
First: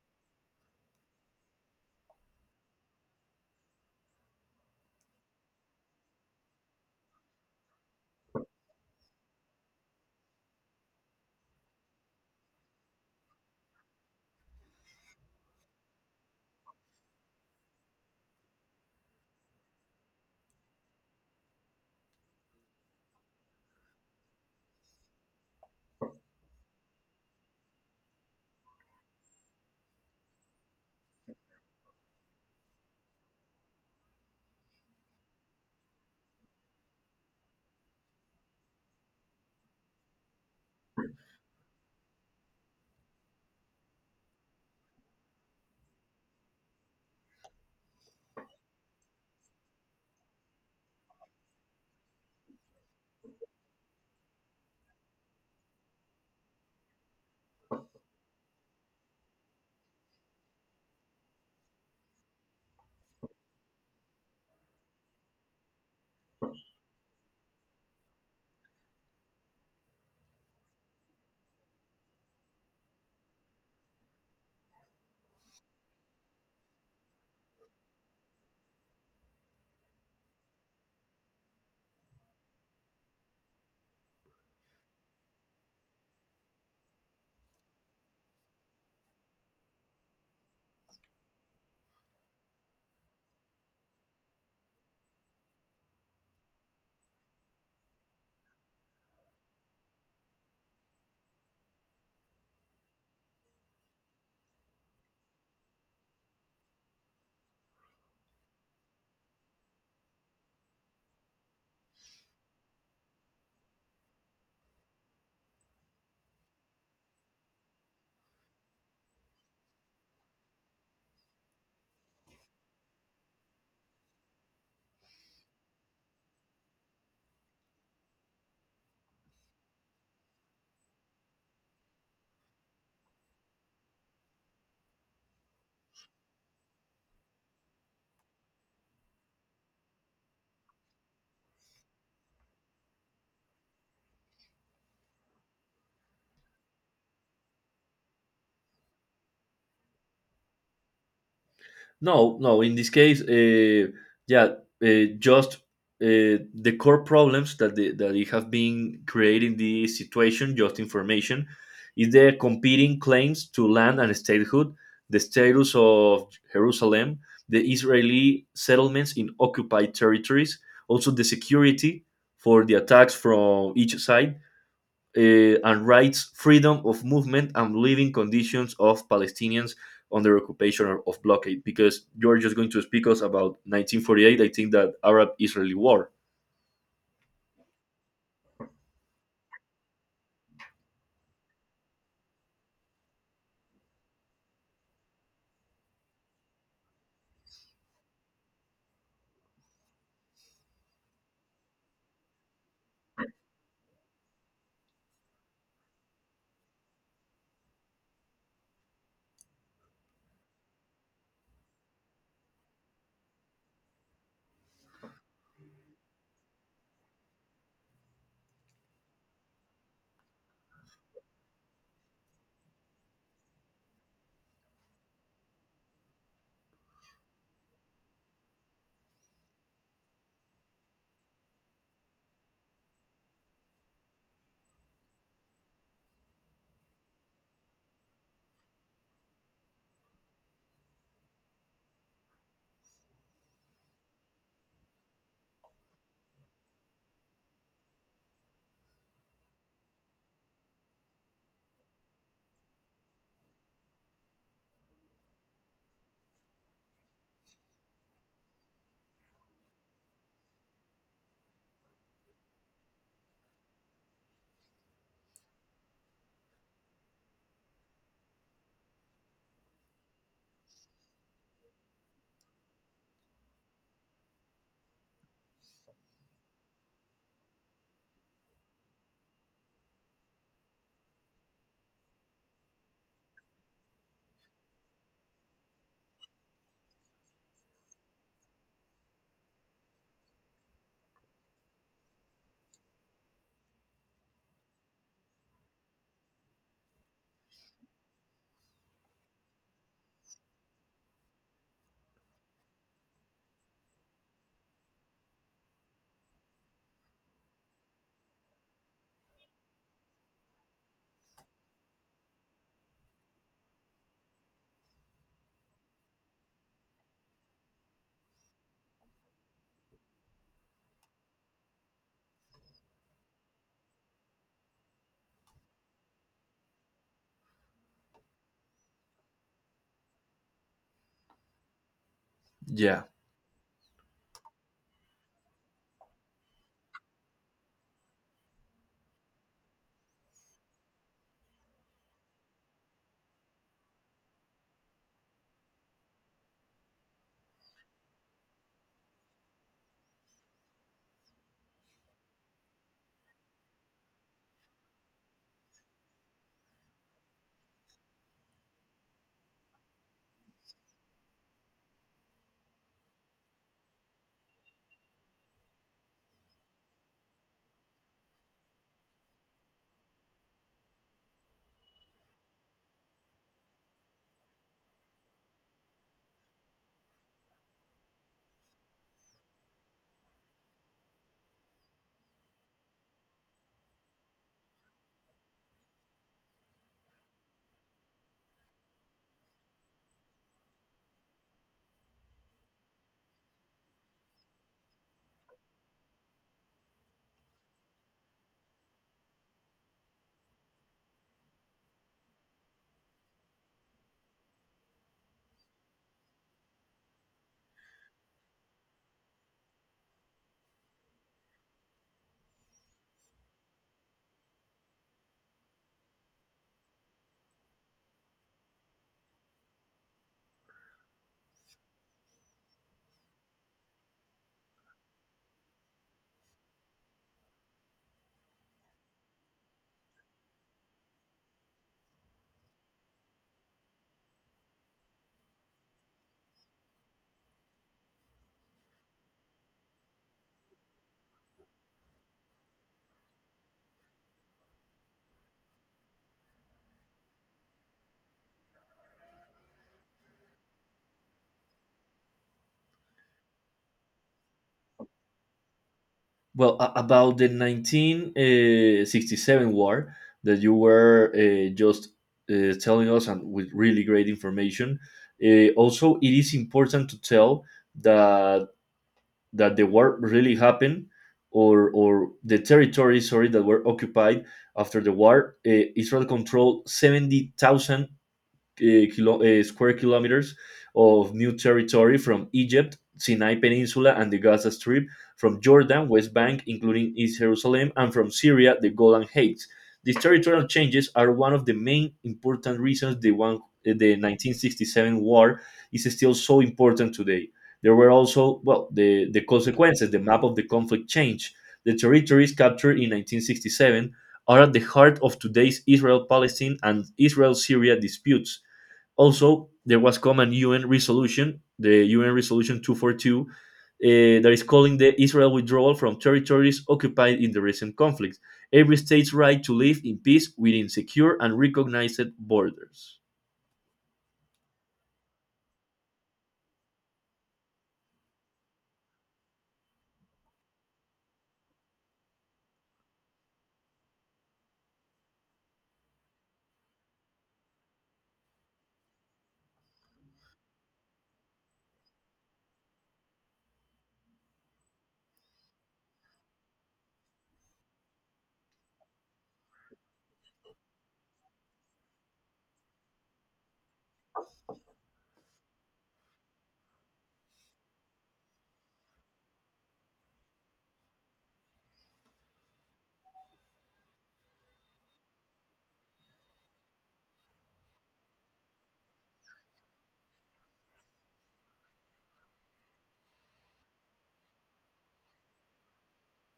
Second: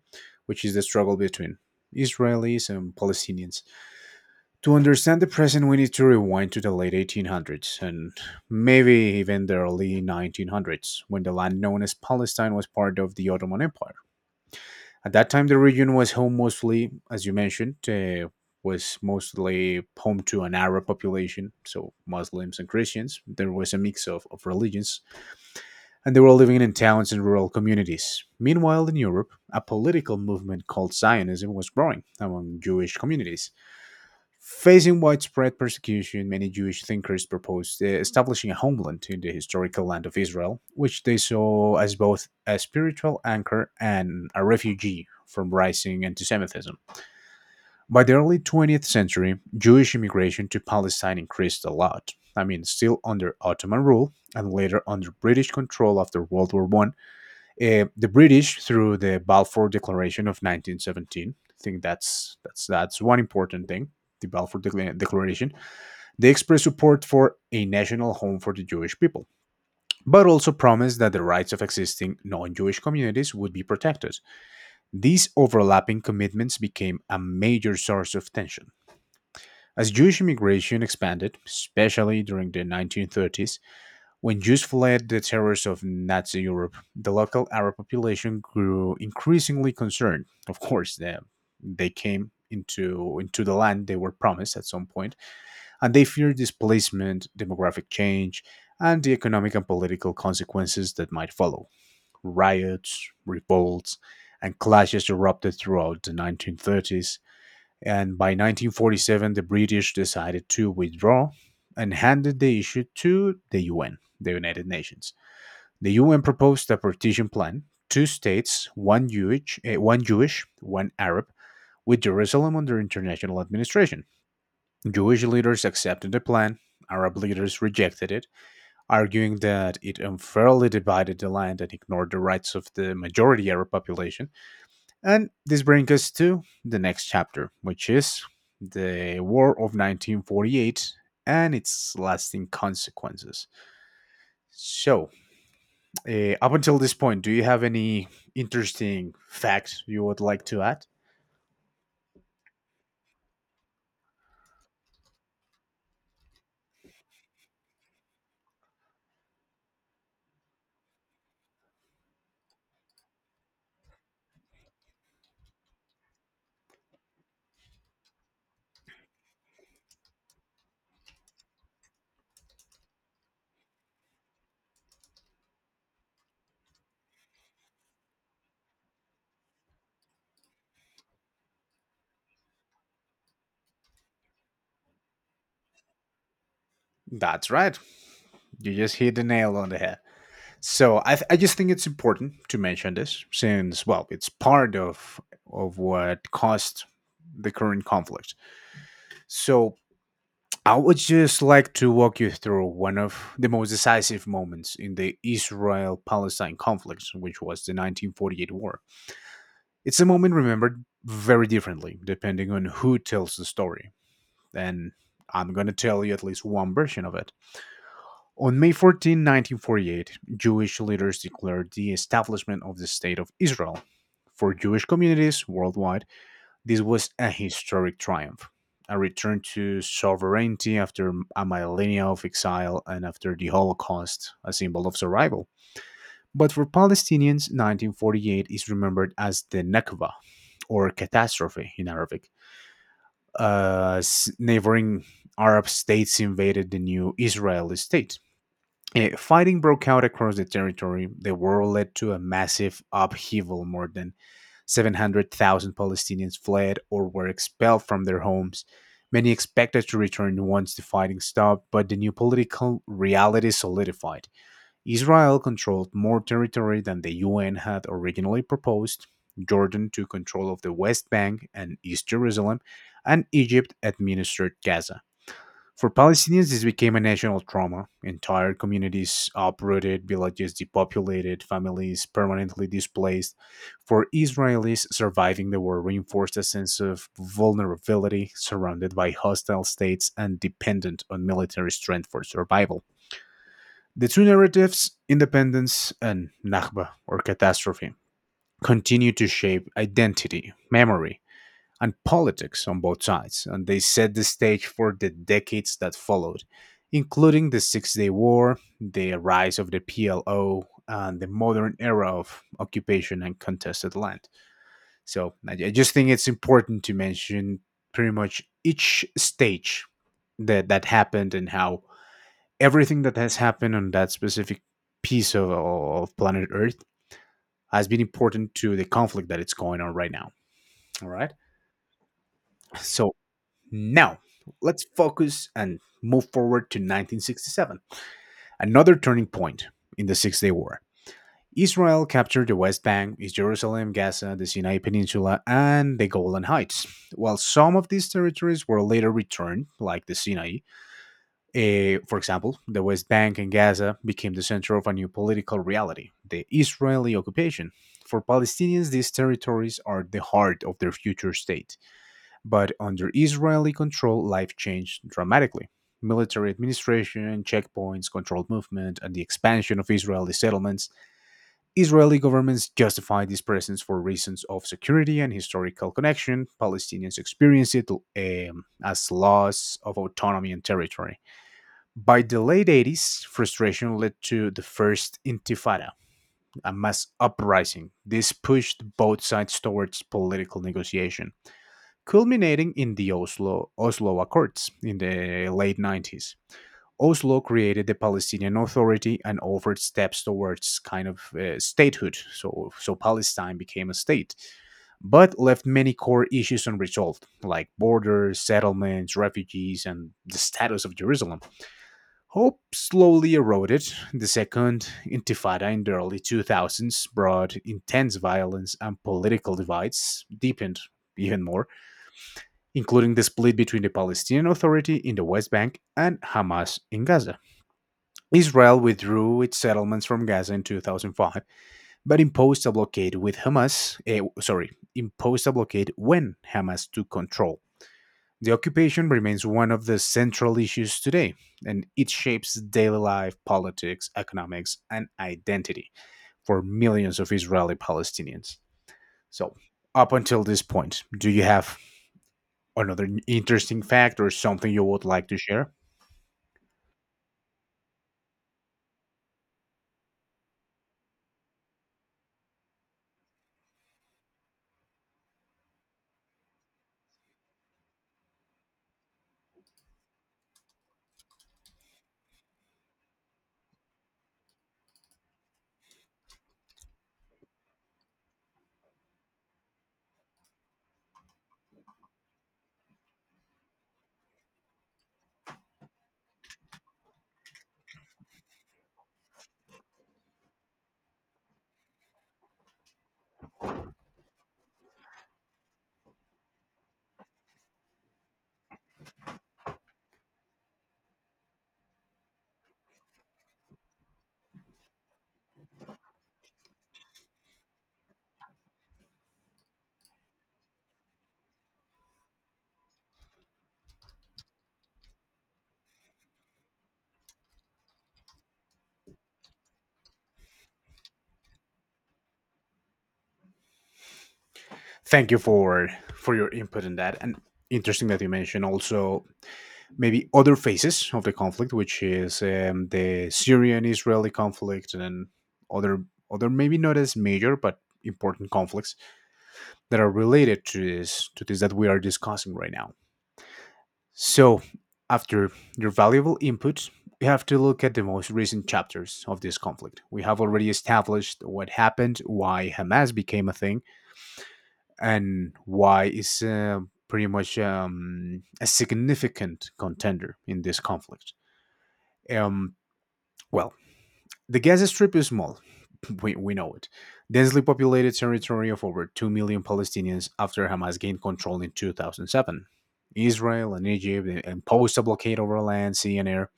Speaker 1: which is the struggle between Israelis and Palestinians, to understand the present, we need to rewind to the late 1800s, and maybe even the early 1900s, when the land known as Palestine was part of the Ottoman Empire. At that time, the region was home mostly, as you mentioned, was mostly home to an Arab population, so Muslims and Christians. There was a mix of religions, and they were all living in towns and rural communities. Meanwhile, in Europe, a political movement called Zionism was growing among Jewish communities. Facing widespread persecution, many Jewish thinkers proposed establishing a homeland in the historical land of Israel, which they saw as both a spiritual anchor and a refuge from rising anti Semitism. By the early 20th century, Jewish immigration to Palestine increased a lot. I mean, still under Ottoman rule and later under British control after World War One. The British, through the Balfour Declaration of 1917, I think that's that's one important thing. The Balfour Declaration, they expressed support for a national home for the Jewish people, but also promised that the rights of existing non-Jewish communities would be protected. These overlapping commitments became a major source of tension. As Jewish immigration expanded, especially during the 1930s, when Jews fled the terrors of Nazi Europe, the local Arab population grew increasingly concerned. Of course, they came into the land they were promised at some point, and they feared displacement, demographic change, and the economic and political consequences that might follow. Riots, revolts, and clashes erupted throughout the 1930s, and by 1947, the British decided to withdraw and handed the issue to the UN, the United Nations. The UN proposed a partition plan: two states, one Jewish, one Arab, with Jerusalem under international administration. Jewish leaders accepted the plan. Arab leaders rejected it, arguing that it unfairly divided the land and ignored the rights of the majority Arab population. And this brings us to the next chapter, which is the War of 1948 and its lasting consequences. So, uh, up until this point, do you have any interesting facts you would like to add?
Speaker 2: No, no. In this case, yeah, just the core problems that the, that it has been creating this situation, just information, is the competing claims to land and statehood, the status of Jerusalem, the Israeli settlements in occupied territories, also the security for the attacks from each side, uh, and rights, freedom of movement, and living conditions of Palestinians under occupation or of blockade. Because you're just going to speak us about 1948. I think that Arab-Israeli war.
Speaker 1: That's right. You just hit the nail on the head. So I just think it's important to mention this, since, well, it's part of what caused the current conflict. So I would just like to walk you through one of the most decisive moments in the Israel Palestine conflict, which was the 1948 war. It's a moment remembered very differently depending on who tells the story, and I'm going to tell you at least one version of it. On May 14, 1948, Jewish leaders declared the establishment of the State of Israel. For Jewish communities worldwide, this was a historic triumph, a return to sovereignty after a millennia of exile, and after the Holocaust, a symbol of survival. But for Palestinians, 1948 is remembered as the Nakba, or catastrophe in Arabic. Neighboring Arab states invaded the new Israeli state. Eh, fighting broke out across the territory. The war led to a massive upheaval. More than 700,000 Palestinians fled or were expelled from their homes. Many expected to return once the fighting stopped, but the new political reality solidified. Israel controlled more territory than the UN had originally proposed. Jordan took control of the West Bank and East Jerusalem, and Egypt administered Gaza. For Palestinians, this became a national trauma. Entire communities uprooted, villages depopulated, families permanently displaced. For Israelis, surviving the war reinforced a sense of vulnerability, surrounded by hostile states and dependent on military strength for survival. The two narratives, independence and Nakba or catastrophe, continue to shape identity, memory, and politics on both sides, and they set the stage for the decades that followed, including the Six Day War, the rise of the PLO, and the modern era of occupation and contested land. So I just think it's important to mention pretty much each stage that happened, and how everything that has happened on that specific piece of planet Earth has been important to the conflict that it's going on right now. All right.
Speaker 2: Yeah.
Speaker 1: So now let's focus and move forward to 1967, another turning point in the Six Day War. Israel captured the West Bank, East Jerusalem, Gaza, the Sinai Peninsula, and the Golan Heights. While some of these territories were later returned, like the Sinai, eh, for example, the West Bank and Gaza became the center of a new political reality, the Israeli occupation. For Palestinians, these territories are the heart of their future state. But under Israeli control, life changed dramatically. Military administration, checkpoints, controlled movement, and the expansion of Israeli settlements. Israeli governments justified this presence for reasons of security and historical connection. Palestinians experienced it as loss of autonomy and territory. By the late 80s, frustration led to the First Intifada, a mass uprising. This pushed both sides towards political negotiation, culminating in the Oslo Accords in the late 90s. Oslo created the Palestinian Authority and offered steps towards kind of statehood, so Palestine became a state, but left many core issues unresolved, like borders, settlements, refugees, and the status of Jerusalem. Hope slowly eroded. The Second Intifada in the early 2000s brought intense violence and political divides, deepened even more, including the split between the Palestinian Authority in the West Bank and Hamas in Gaza. Israel withdrew its settlements from Gaza in 2005, but imposed a blockade with Hamas, eh, sorry, imposed a blockade when Hamas took control. The occupation remains one of the central issues today, and it shapes daily life, politics, economics, and identity for millions of Israeli Palestinians. So, up until this point, do you have another interesting fact or something you would like to share?
Speaker 2: Well, about the 1967 war that you were just telling us, and with really great information. Also, it is important to tell that that the war really happened, or the territories sorry that were occupied after the war, Israel controlled 70,000 square kilometers of new territory, from Egypt, Sinai Peninsula, and the Gaza Strip, from Jordan, West Bank, including East Jerusalem, and from Syria, the Golan Heights. These territorial changes are one of the main important reasons the, one, the 1967 war is still so important today. There were also, well, the consequences, the map of the conflict changed. The territories captured in 1967 are at the heart of today's Israel Palestine and Israel Syria disputes. Also, there was come an UN resolution, the UN Resolution 242, that is calling the Israel withdrawal from territories occupied in the recent conflicts. Every state's right to live in peace within secure and recognized borders.
Speaker 1: Thank you for your input in that, and interesting that you mentioned also maybe other phases of the conflict, which is the Syrian-Israeli conflict and other other maybe not as major but important conflicts that are related to this that we are discussing right now. So after your valuable input, we have to look at the most recent chapters of this conflict. We have already established what happened, why Hamas became a thing, and why it's pretty much a significant contender in this conflict. Um, Well, the Gaza Strip is small, we know it. Densely populated territory of over 2 million Palestinians after Hamas gained control in 2007. Israel and Egypt imposed a blockade over land, sea, and air,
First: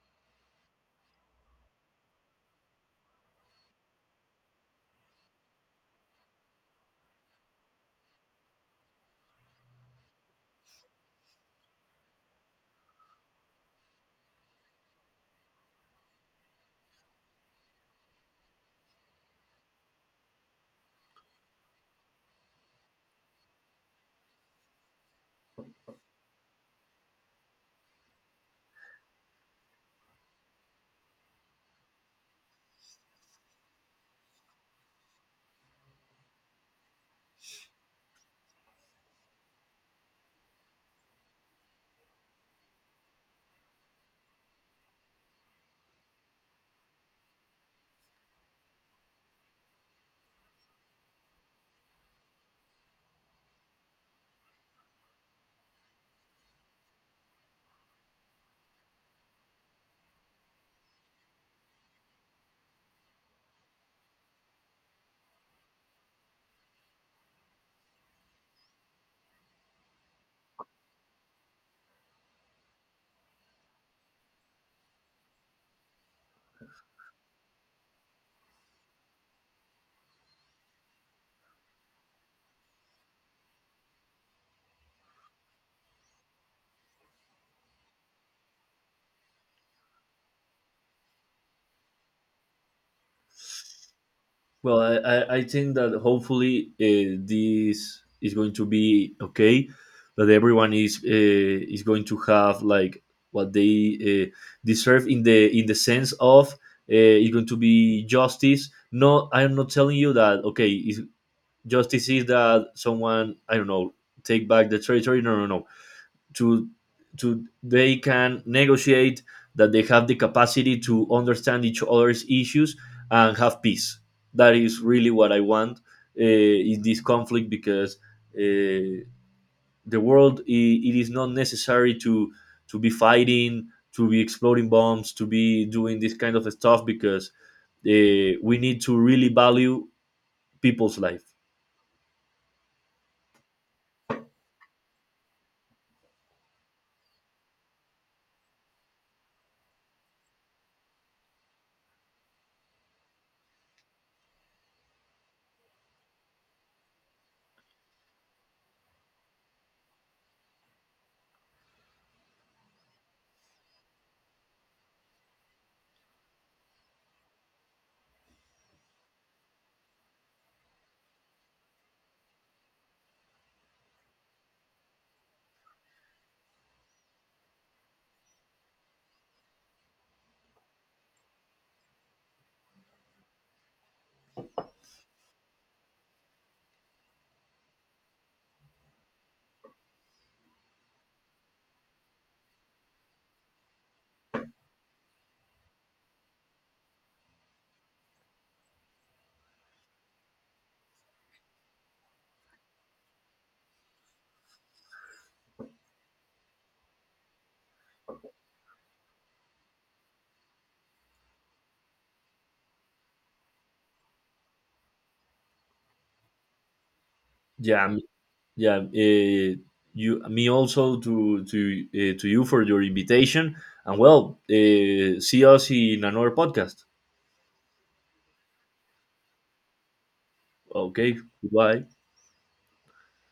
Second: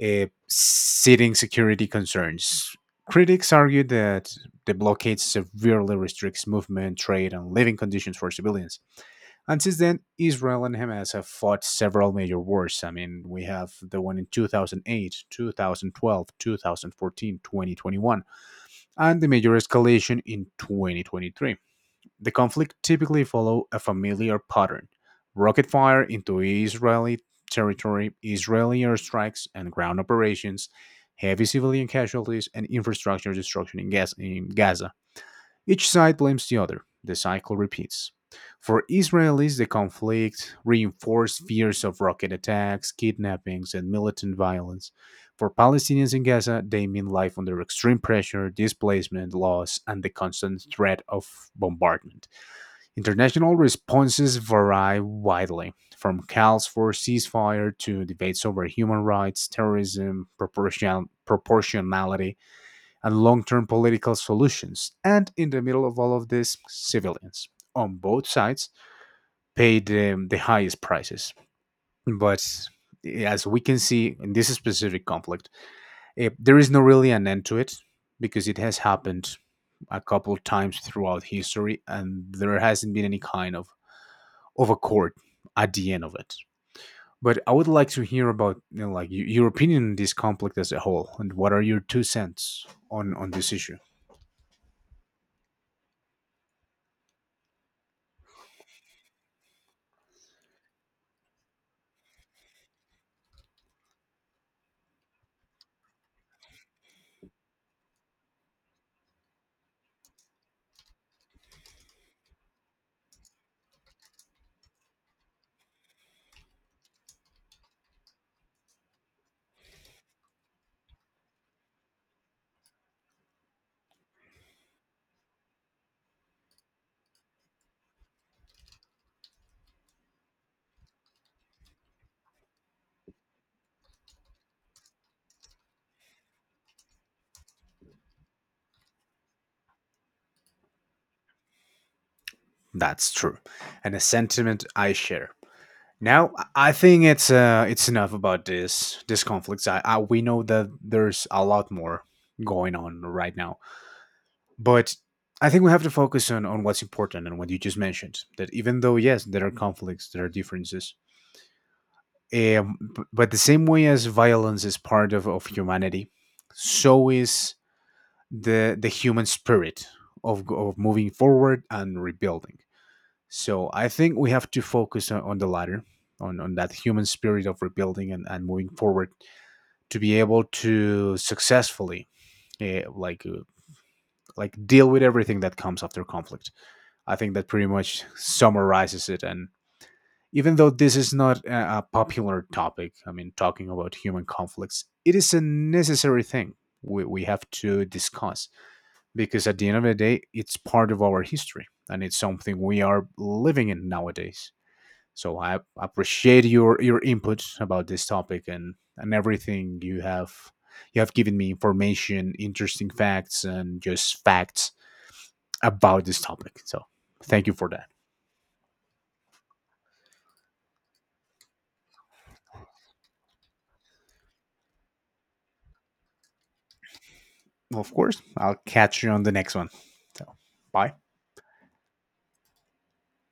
Speaker 1: citing security concerns. Critics argued that the blockade severely restricts movement, trade, and living conditions for civilians. And since then, Israel and Hamas have fought several major wars. I mean, we have the one in 2008, 2012, 2014, 2021, and the major escalation in 2023. The conflict typically follows a familiar pattern. Rocket fire into Israeli territory, Israeli airstrikes and ground operations, heavy civilian casualties, and infrastructure destruction in Gaza. Each side blames the other. The cycle repeats. For Israelis, the conflict reinforced fears of rocket attacks, kidnappings, and militant violence. For Palestinians in Gaza, they mean life under extreme pressure, displacement, loss, and the constant threat of bombardment. International responses vary widely, from calls for ceasefire to debates over human rights, terrorism, proportionality, and long term political solutions. And in the middle of all of this, civilians on both sides paid the highest prices. But as we can see in this specific conflict, eh, there is no really an end to it because it has happened a couple of times throughout history and there hasn't been any kind of accord at the end of it. But I would like to hear about you know, like your opinion on this conflict as a whole and what are your two cents on this issue?
Speaker 2: Well, I think that hopefully this is going to be okay, that everyone is going to have like what they deserve in the sense of it's going to be justice. No, I am not telling you that okay, is justice is that someone I don't know take back the territory. No, no, no, to to they can negotiate, that they have the capacity to understand each other's issues and have peace. That is really what I want in this conflict. Because uh, the world I it is not necessary to be fighting, to be exploding bombs, to be doing this kind of stuff, because we need to really value people's life.
Speaker 1: That's true, and a sentiment I share. Now, I think it's enough about this conflicts. I we know that there's a lot more going on right now, but I think we have to focus on what's important and what you just mentioned. That even though yes, there are conflicts, there are differences, but the same way as violence is part of humanity, so is the human spirit of moving forward and rebuilding. So I think we have to focus on the latter, on that human spirit of rebuilding and moving forward to be able to successfully eh, like uh, like deal with everything that comes after conflict. I think that pretty much summarizes it. And even though this is not a popular topic, I mean, talking about human conflicts, it is a necessary thing we have to discuss because at the end of the day, it's part of our history and it's something we are living in nowadays. So I appreciate your input about this topic and everything you have given me information, interesting facts, and just facts about this topic. So thank you for that.
Speaker 2: Yeah, yeah, you me also to you for your invitation. And well, see us in another podcast.
Speaker 1: Of course, I'll catch you on the next one. So bye.
Speaker 2: Okay, goodbye.